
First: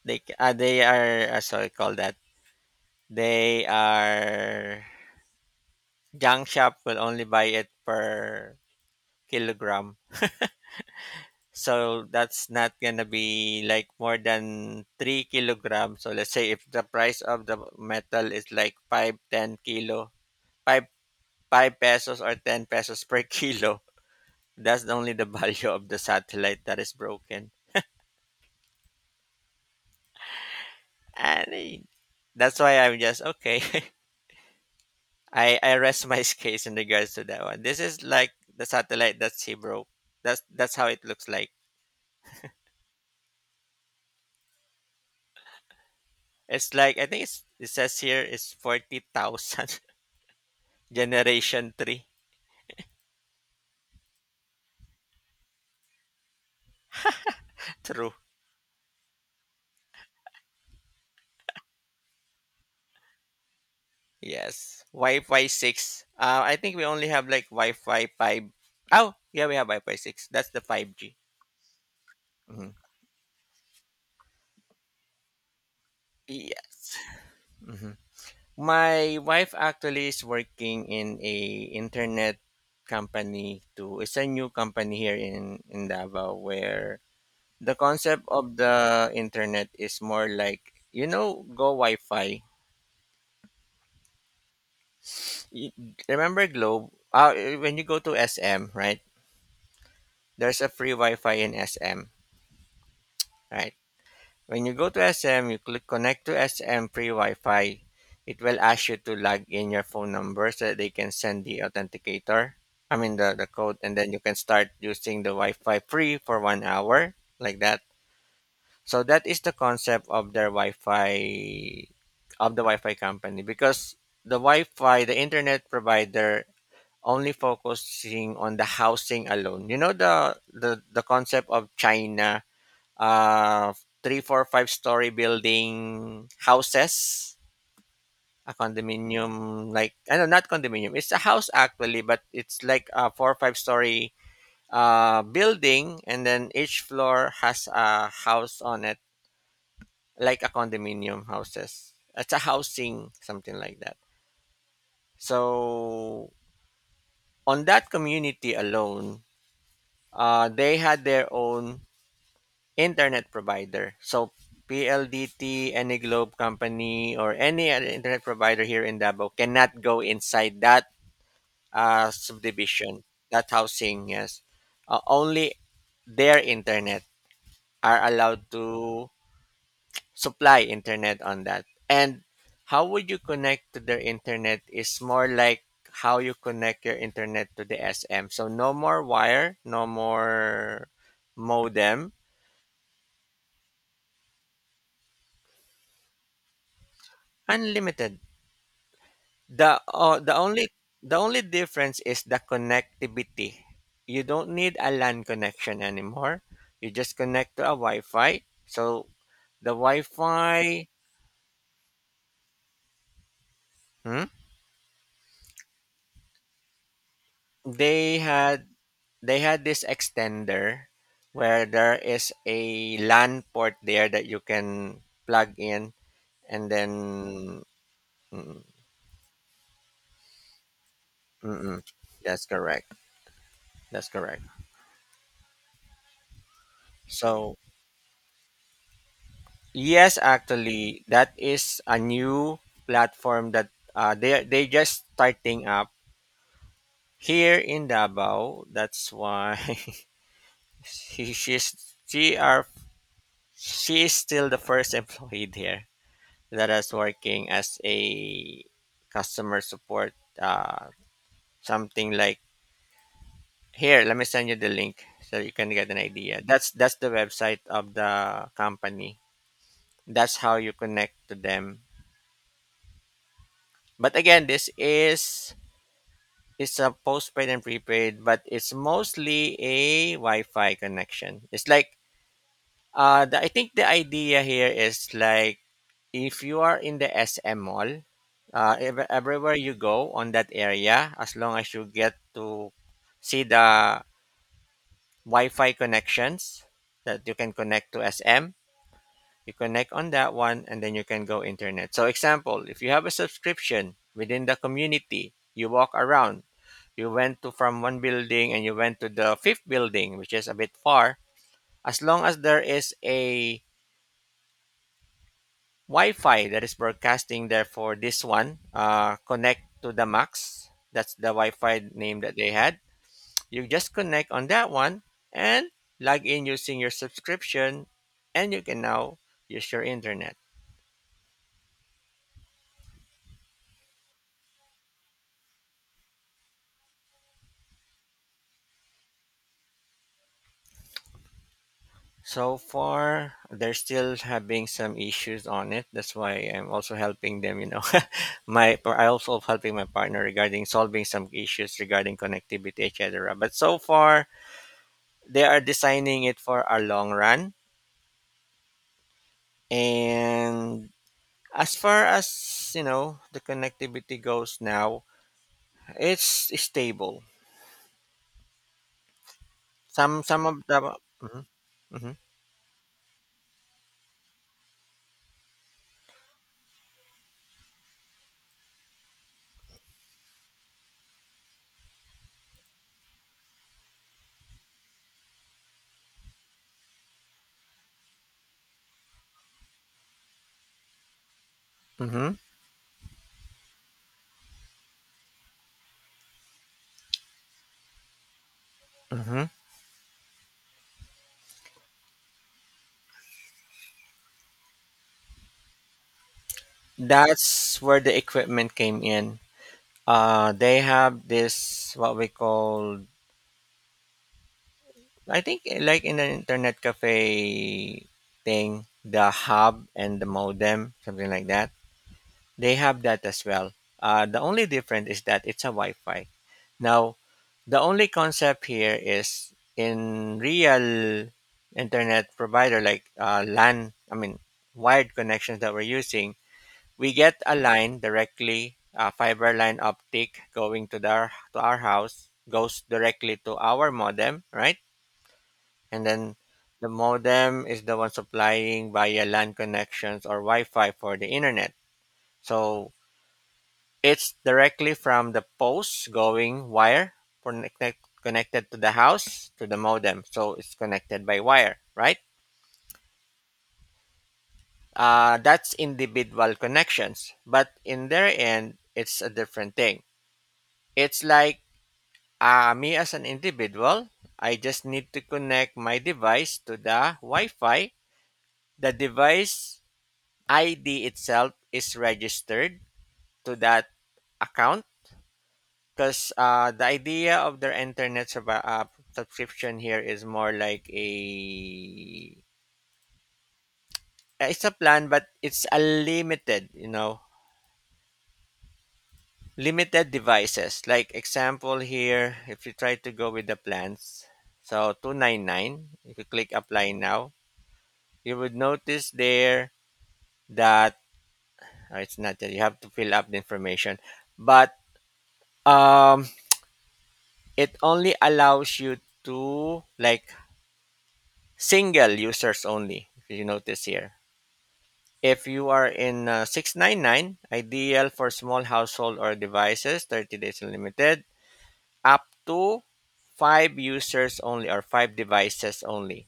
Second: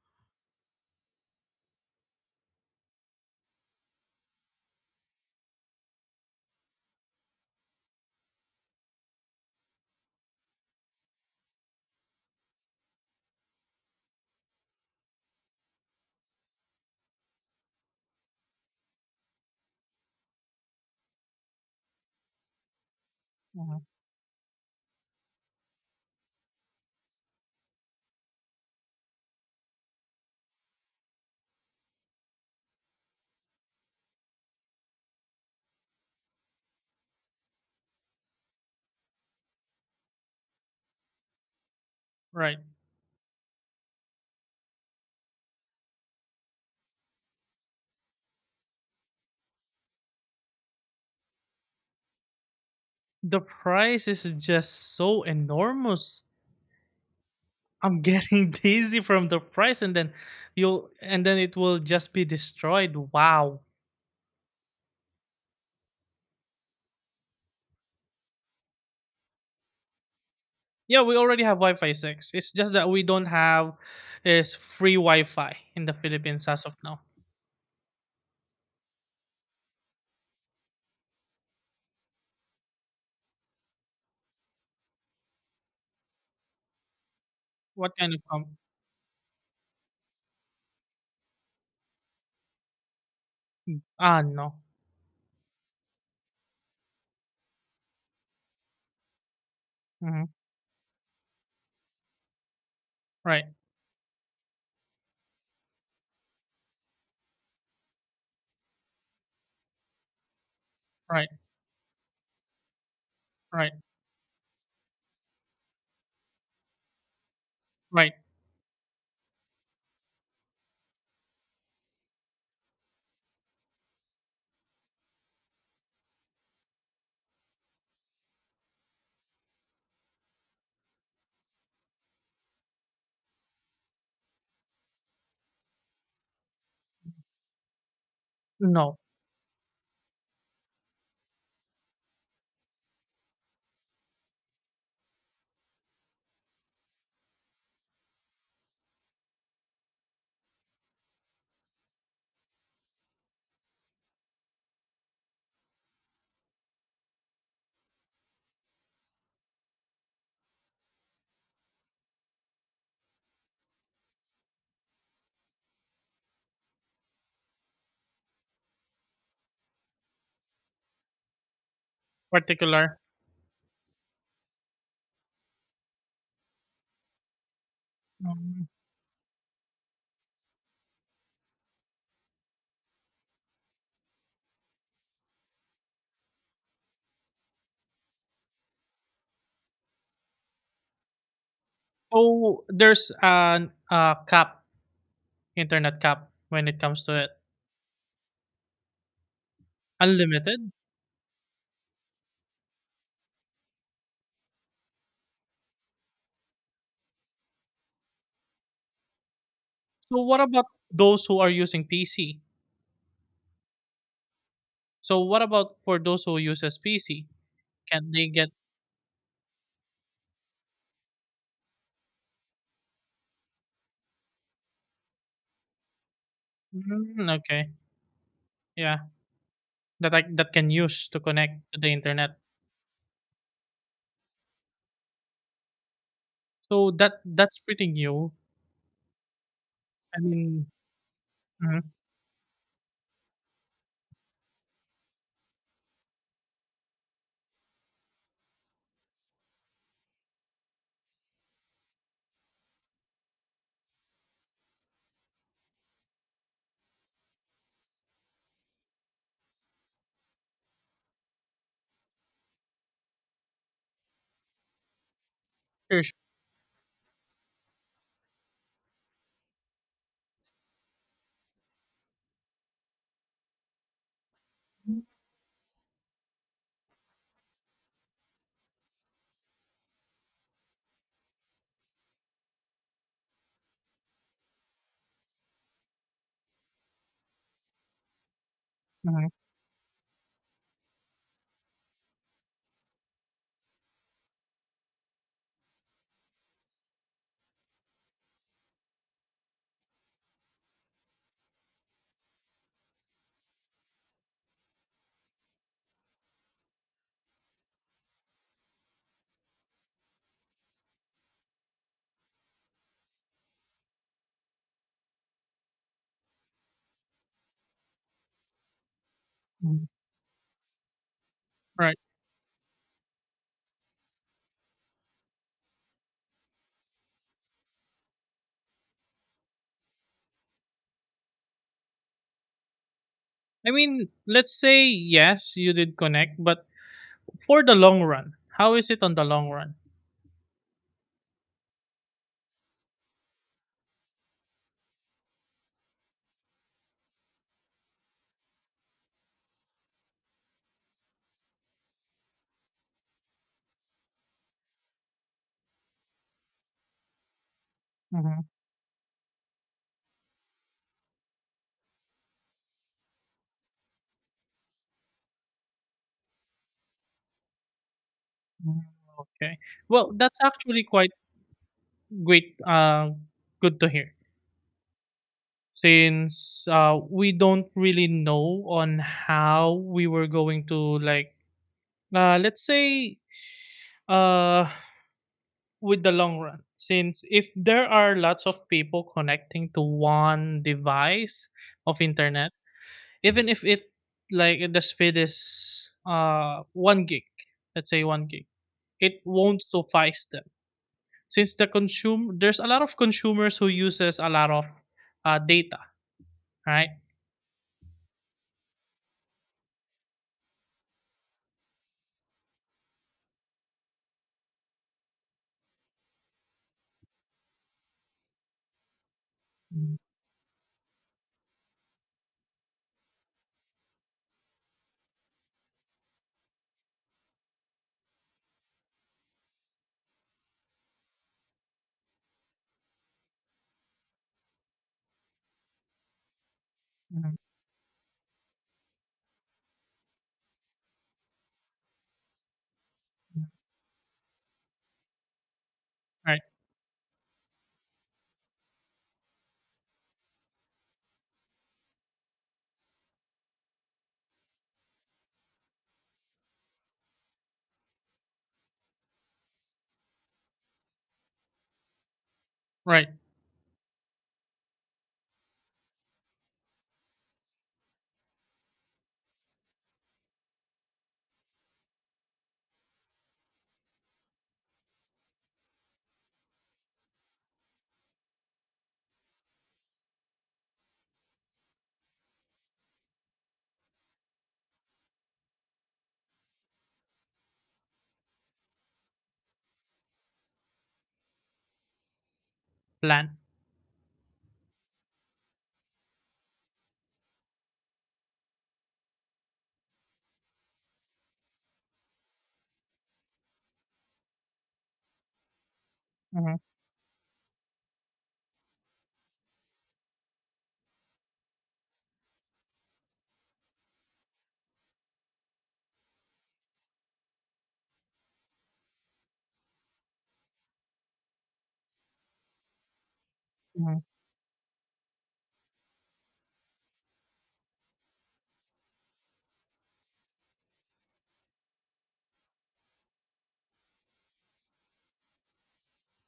Speaker 1: They are, sorry, call that. They are junk shop will only buy it per kilogram. So that's not gonna be like more than 3 kilograms. So let's say if the price of the metal is like five, 10 kilo, five five pesos or ten pesos per
Speaker 2: Mhm.
Speaker 1: kilo, that's only the value of the satellite that is broken. And that's why I'm just okay. I rest my case in regards to that one. This is like the satellite that she broke. That's how it looks like.
Speaker 2: Right.
Speaker 1: It's like, I think it's, it says here it's 40,000 generation three.
Speaker 2: The price is just so enormous. I'm
Speaker 1: True.
Speaker 2: getting dizzy from the price, and then it will just be destroyed. Wow.
Speaker 1: Yes. Wi-Fi 6. I think we only have like Wi-Fi 5. Oh, yeah, we have Wi-Fi 6. That's the
Speaker 2: Yeah,
Speaker 1: 5G.
Speaker 2: we already have Wi-Fi 6. It's just
Speaker 1: Mhm.
Speaker 2: that we don't have is free Wi-Fi in the Philippines as of
Speaker 1: Yes.
Speaker 2: now.
Speaker 1: My wife actually is working in a internet company too. It's a new company here in Davao where the
Speaker 2: What kind of
Speaker 1: concept of
Speaker 2: com-?
Speaker 1: the internet is more like, you know, go Wi-Fi.
Speaker 2: Ah, no.
Speaker 1: Y- Remember Globe? When you go to SM, right?
Speaker 2: Hmm.
Speaker 1: There's a free Wi-Fi in SM,
Speaker 2: Right,
Speaker 1: right? When you go to SM, you click connect to SM free Wi-Fi. It will ask you to log in your phone number so that they can
Speaker 2: right,
Speaker 1: send the authenticator. I mean the
Speaker 2: right,
Speaker 1: code, and then you can start using the Wi-Fi free for 1 hour like that.
Speaker 2: right.
Speaker 1: So that is the concept of their Wi-Fi of the Wi-Fi company because the Wi-Fi, the internet provider only focusing on the housing alone. You know the concept of China uh, three, four, five story building houses, a
Speaker 2: No
Speaker 1: condominium, like, I know, not condominium, it's a house actually, but it's like a four or five story building, and then each floor has a house on it, like a condominium houses. It's a housing, something like that. So, on that community alone, they had their own internet provider. So PLDT, any Globe company, or any other internet provider here in Davao cannot go inside that
Speaker 2: particular.
Speaker 1: subdivision, that housing. Yes, only their internet are allowed
Speaker 2: Mm.
Speaker 1: to supply internet on that. And how would you connect to their internet is more like how you connect your internet to the SM. So no more wire, no more modem,
Speaker 2: Oh, there's an cap internet cap when it comes to it.
Speaker 1: unlimited. The only,
Speaker 2: Unlimited.
Speaker 1: the only difference is the connectivity. You don't need a LAN connection anymore. You just connect to a Wi-Fi. So the
Speaker 2: So what about
Speaker 1: Wi-Fi,
Speaker 2: those who are using PC?
Speaker 1: hmm,
Speaker 2: So what about for those who uses PC? Can
Speaker 1: they
Speaker 2: they get
Speaker 1: had they had this extender where there is a LAN port there that you can plug in, and
Speaker 2: mm,
Speaker 1: then
Speaker 2: okay,
Speaker 1: mm, mm,
Speaker 2: yeah, that can use to connect to
Speaker 1: mm.
Speaker 2: the internet.
Speaker 1: that's correct. That's correct.
Speaker 2: So that
Speaker 1: So
Speaker 2: that's pretty new.
Speaker 1: yes,
Speaker 2: I mean,
Speaker 1: actually, that is
Speaker 2: mhm,
Speaker 1: a new platform that they just starting up here in Davao. That's why she she's she are she is still the first employee there that is working as a customer support. Uh, something like here. Let me send you the link so you can get an
Speaker 2: sure, sure.
Speaker 1: idea. That's the website of the company. That's how you connect to them. But again, this is, it's a postpaid and prepaid, but it's mostly a Wi-Fi connection. It's like I think the idea here is like if you are in the SM mall,
Speaker 2: Mhm,
Speaker 1: everywhere you go on that area, as long as you get to see the Wi-Fi connections that you can connect to SM, you connect on that one and then you can go internet. So example, if you have a subscription within the community, you walk around, you went to from one building and you went to the fifth building, which is a bit far. As long as there is a Wi-Fi that is broadcasting there for this one, connect
Speaker 2: mhm.
Speaker 1: to the max, that's the Wi-Fi
Speaker 2: Right.
Speaker 1: name that they had. You just connect on that one and log in using your subscription, and you can now use your internet.
Speaker 2: I mean, let's say yes, you did connect, but for the long run, how is it on the long run?
Speaker 1: So far, they're still having some issues on it. That's why I'm also helping them, you know. my I also helping my partner regarding solving some issues regarding connectivity, etc. But so far, they are designing it for a long run.
Speaker 2: Mhm,
Speaker 1: And as far as you know, the connectivity goes now, it's stable.
Speaker 2: mhm, okay. Well,
Speaker 1: Some
Speaker 2: that's
Speaker 1: some of
Speaker 2: actually
Speaker 1: the.
Speaker 2: quite
Speaker 1: Mhm. Mhm.
Speaker 2: great. Good to hear. Since we don't really know on how we were going to like, let's say, uh, with the long run, since if there are lots of people connecting to one device of
Speaker 1: Mm-hmm.
Speaker 2: internet, even if it like the speed is 1 gig, let's say 1 gig, it
Speaker 1: Mm-hmm.
Speaker 2: won't suffice them, since there's a lot of consumers who uses a lot of data, right?
Speaker 1: That's where the equipment came in. They have this what we call, I think, like in an internet cafe thing, the hub
Speaker 2: Mhm,
Speaker 1: and the modem, something like that. They have that as well. The only difference is that it's a Wi-Fi. Now, the only concept here is in real internet provider like LAN. I mean, wired connections that we're using. We
Speaker 2: mhm,
Speaker 1: get a line directly, a fiber line optic going to their to our house, goes directly
Speaker 2: mhm.
Speaker 1: to our modem, right? And then
Speaker 2: Right,
Speaker 1: the modem is the one supplying via LAN connections or Wi-Fi for the internet. So it's directly from the posts going wire connected connected to the house to the modem. So it's connected by wire, right?
Speaker 2: right.
Speaker 1: That's individual connections, but in their end, it's a different thing. It's like me as an individual, I just need to connect my device to the Wi Fi. The device ID itself is registered to that account, because the idea of their internet subscription here is more like a
Speaker 2: Plan.
Speaker 1: it's a plan, but it's a limited, you know, limited devices. Like example here, if you try to go with the plans, so 299, if you click
Speaker 2: Mhm,
Speaker 1: apply now, you would notice there that it's not that you have to fill up the information, but um it only allows you to like single users only, if you notice
Speaker 2: mhm,
Speaker 1: here. If you are in 699, ideal for small household or devices, 30 days unlimited, up to five users only or five devices only.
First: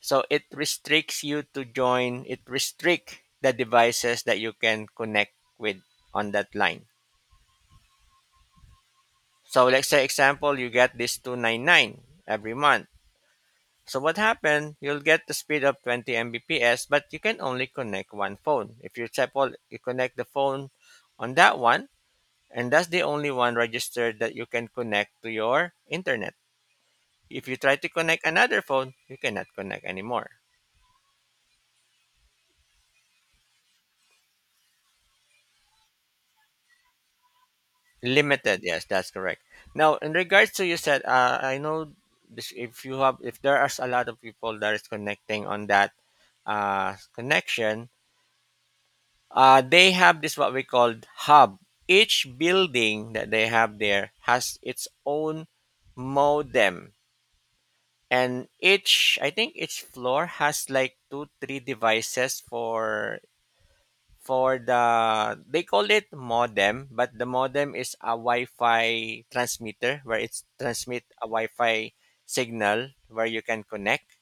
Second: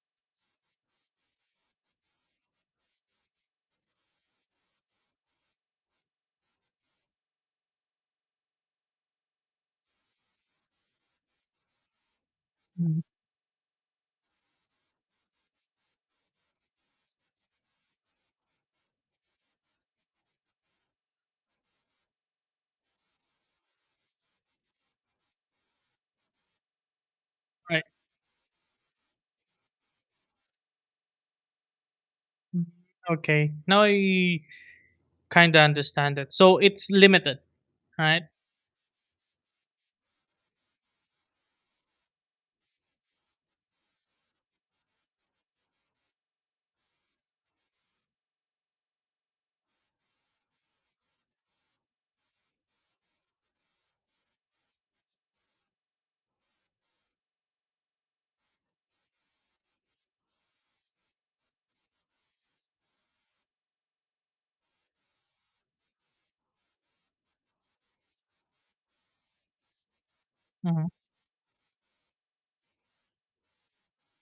Speaker 1: So it restricts you to join, it restrict the devices that you can connect with on that line. So let's say example, you get this 299 every month.
Speaker 2: mhm.
Speaker 1: So what happened? You'll get the speed of 20 Mbps, but you can only connect one phone. If you example, you connect the phone on that one, and that's the only one registered that you can connect to your internet. If you try
Speaker 2: Right.
Speaker 1: to connect another phone, you cannot connect anymore.
Speaker 2: Mhm. Okay, now I kind of understand it, so it's limited, right?
Speaker 1: Limited, yes, that's correct. Now, in regards to you said, I know this, if you have, if there are a lot of people that is connecting on that connection, they have this what we called hub. Each building that they have there has its own modem, and each, I think each floor has like two, three devices for the they call it modem, but the modem is a Wi-Fi transmitter where it's
Speaker 2: Mhm,
Speaker 1: transmit a Wi-Fi signal where you can connect,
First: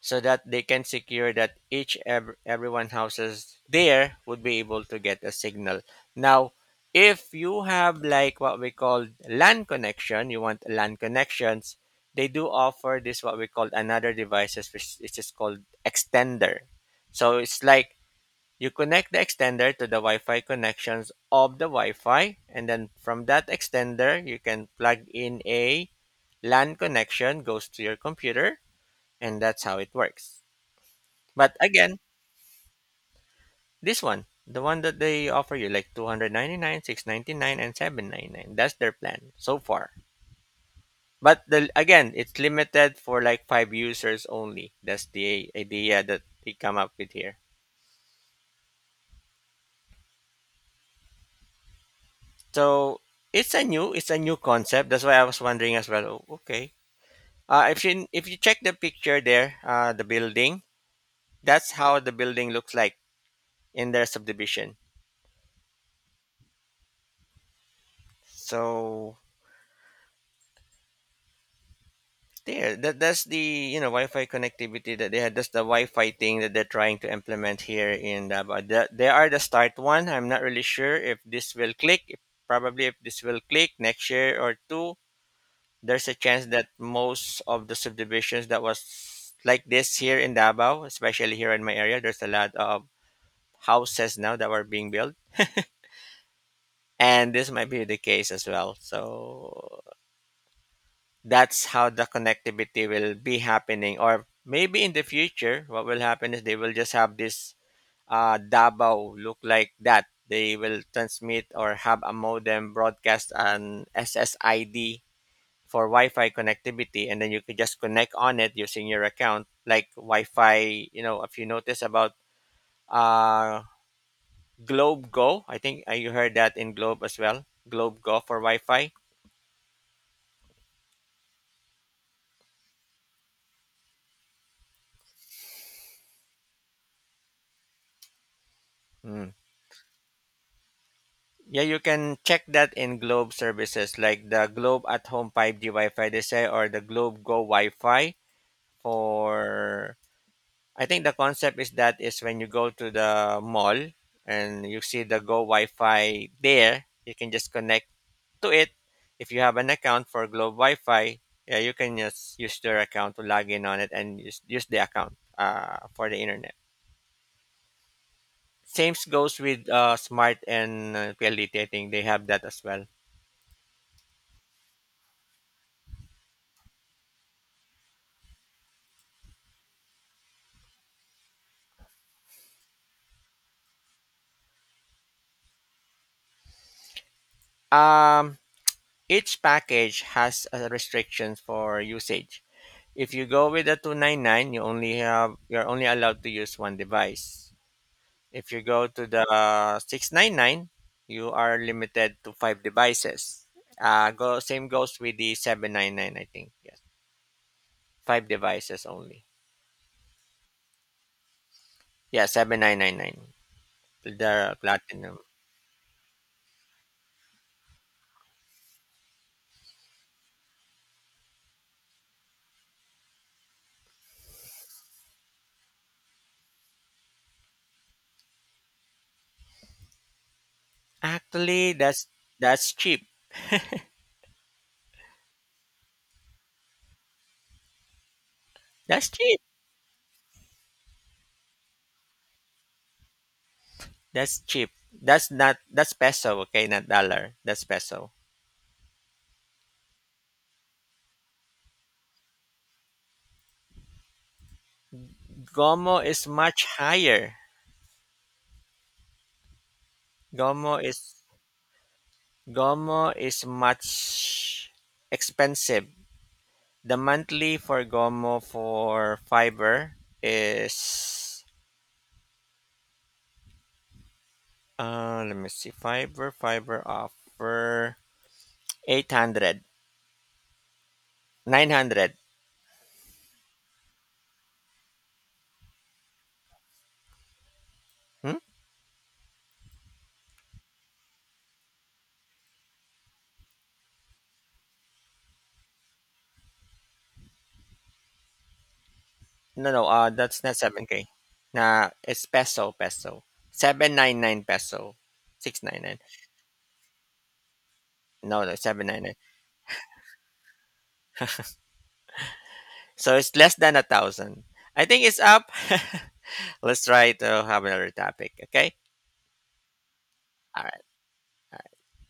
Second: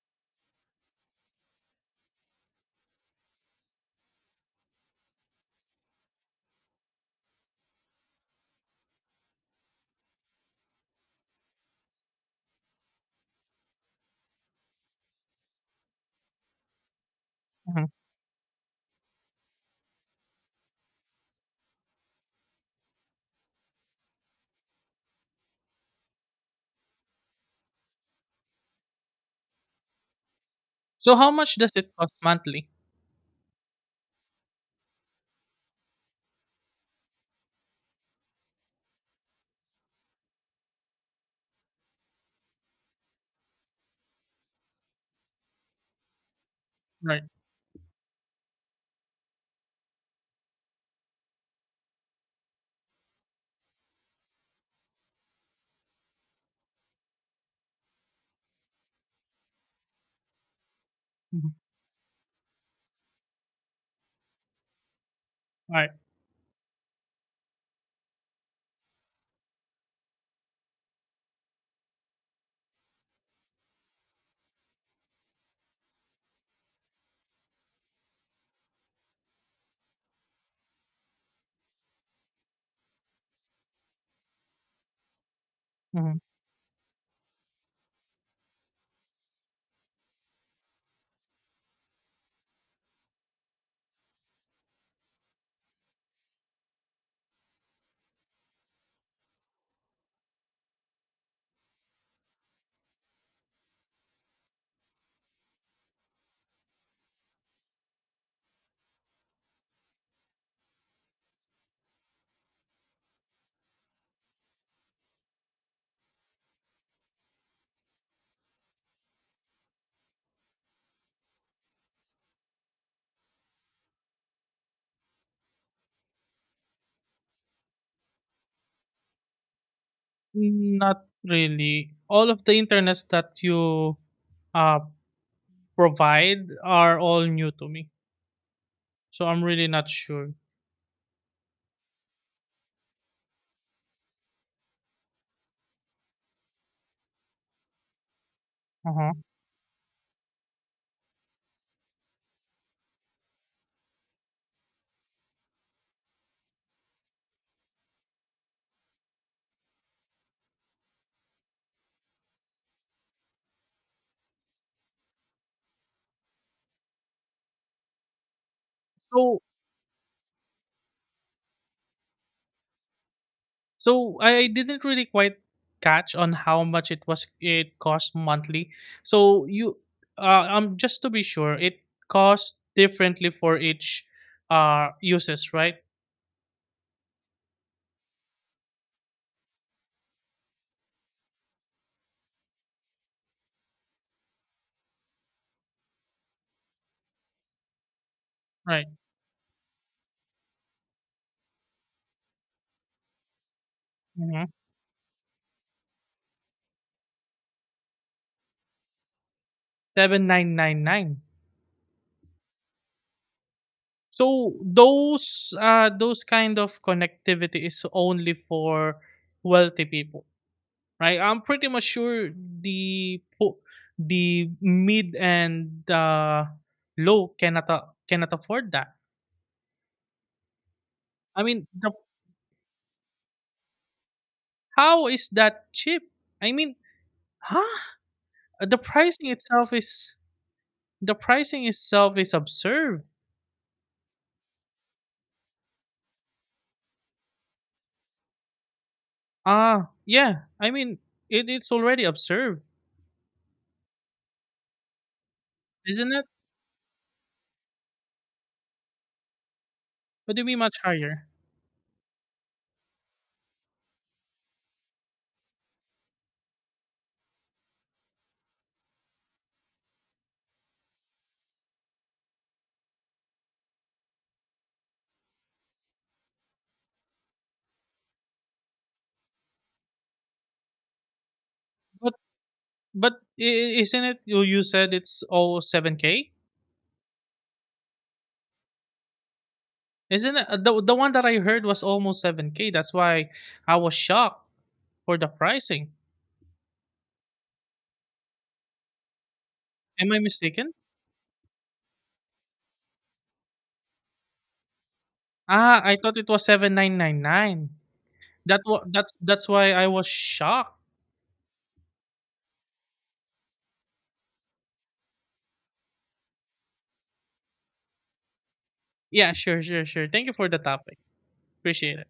Speaker 1: so that they can secure that each everyone houses there would be able to get a signal. Now, if you have like what we call LAN connection, you want LAN connections, they do offer this what we call another devices which is called extender. So it's
Speaker 2: mhm.
Speaker 1: like you connect the extender to the Wi-Fi connections of the Wi-Fi, and then from that extender, you can plug in a LAN connection goes to your computer, and that's how it works.
Speaker 2: So how much
Speaker 1: But
Speaker 2: does it
Speaker 1: again,
Speaker 2: cost monthly?
Speaker 1: this one, the one that they offer you like 299, 699 and 799. That's their plan so far. But the again, it's limited for like 5 users only. That's the idea that they come up with
Speaker 2: Right.
Speaker 1: here. So, it's a new concept. That's why I was wondering as well. Oh, okay. If you check the picture there, the building,
Speaker 2: Mhm.
Speaker 1: that's how the building looks like in their subdivision.
Speaker 2: Alright.
Speaker 1: So there, that's the, you know, Wi-Fi connectivity that they had. That's the Wi-Fi thing that they're trying to implement here in Davao. The, they are the start one. I'm not really sure if this will click. If, probably if this will click next year or two, there's a
Speaker 2: Mhm.
Speaker 1: chance that most of the subdivisions that was like this here in Davao, especially here in my area, there's a lot of houses now that were being built, and this might be the case as well. So that's how the connectivity will be happening, or maybe in the future what will happen is they will just have this dabao look like that, they will transmit or have a modem broadcast an ssid for Wi-Fi connectivity, and then you could just connect on it using your account, like Wi-Fi, you know. If you notice about uh globe go, I think, you heard that in globe as well, globe go for Wi-Fi.
Speaker 2: Not really. All of the internets that you uh, provide are all new to me. So
Speaker 1: Hmm.
Speaker 2: I'm really not sure.
Speaker 1: Yeah, you can check that in Globe services like the Globe at Home 5G Wi-Fi they say, or the Globe Go Wi-Fi
Speaker 2: Uh-huh.
Speaker 1: for, I think the concept is that is when you go to the mall and you see the Go Wi-Fi there, you can just connect to it. If you have an account for Globe Wi-Fi, yeah, you can just use their account to log in on it and use the account for the internet. Same goes
Speaker 2: So
Speaker 1: with Smart and PLDT. I think they have that as well.
Speaker 2: so I didn't really quite catch on how much it cost monthly. So you just to be sure, it costs differently for each uses, right?
Speaker 1: Um, Each package has a restriction for usage. If you go with the 299, you only have you're only allowed to use one device. If you go
Speaker 2: Right.
Speaker 1: to the 699, you are limited to five devices. Go
Speaker 2: Mm-hmm.
Speaker 1: same goes with the 799, I think. Yes. Five devices only.
Speaker 2: 7,999.
Speaker 1: Yeah, 7999. The
Speaker 2: So
Speaker 1: platinum.
Speaker 2: those kind of connectivity is only for wealthy people, right? I'm pretty much sure the po- the mid and low cannot afford that. I mean,
Speaker 1: Actually, that's cheap.
Speaker 2: how is that cheap? I mean, huh? The
Speaker 1: That's
Speaker 2: pricing
Speaker 1: cheap.
Speaker 2: itself is the pricing itself is absurd.
Speaker 1: That's cheap. That's not, that's peso, okay, not dollar. That's peso.
Speaker 2: Ah, yeah. I mean, it's already absurd,
Speaker 1: Gomo
Speaker 2: isn't it?
Speaker 1: is much higher.
Speaker 2: What do you mean
Speaker 1: Gomo
Speaker 2: much
Speaker 1: is
Speaker 2: higher?
Speaker 1: Gomo is much expensive. The monthly for Gomo for fiber is let me see, fiber fiber offer 800 900.
Speaker 2: But But isn't it you said it's all 7K?
Speaker 1: Hmm?
Speaker 2: Isn't it the one that I heard was almost 7K? That's why I was shocked for the pricing.
Speaker 1: No no,
Speaker 2: Am I
Speaker 1: that's not
Speaker 2: mistaken?
Speaker 1: 7k. Nah, it's peso peso, 799 peso,
Speaker 2: Ah, I
Speaker 1: 699,
Speaker 2: thought it was 7,999.
Speaker 1: no no,
Speaker 2: That wa- that's
Speaker 1: 799,
Speaker 2: that's why I was shocked.
Speaker 1: so it's less than a thousand. I think it's up. Let's try to have another topic, okay?
Speaker 2: Yeah, sure, sure, sure. Thank you for the
Speaker 1: All right.
Speaker 2: topic. Appreciate it.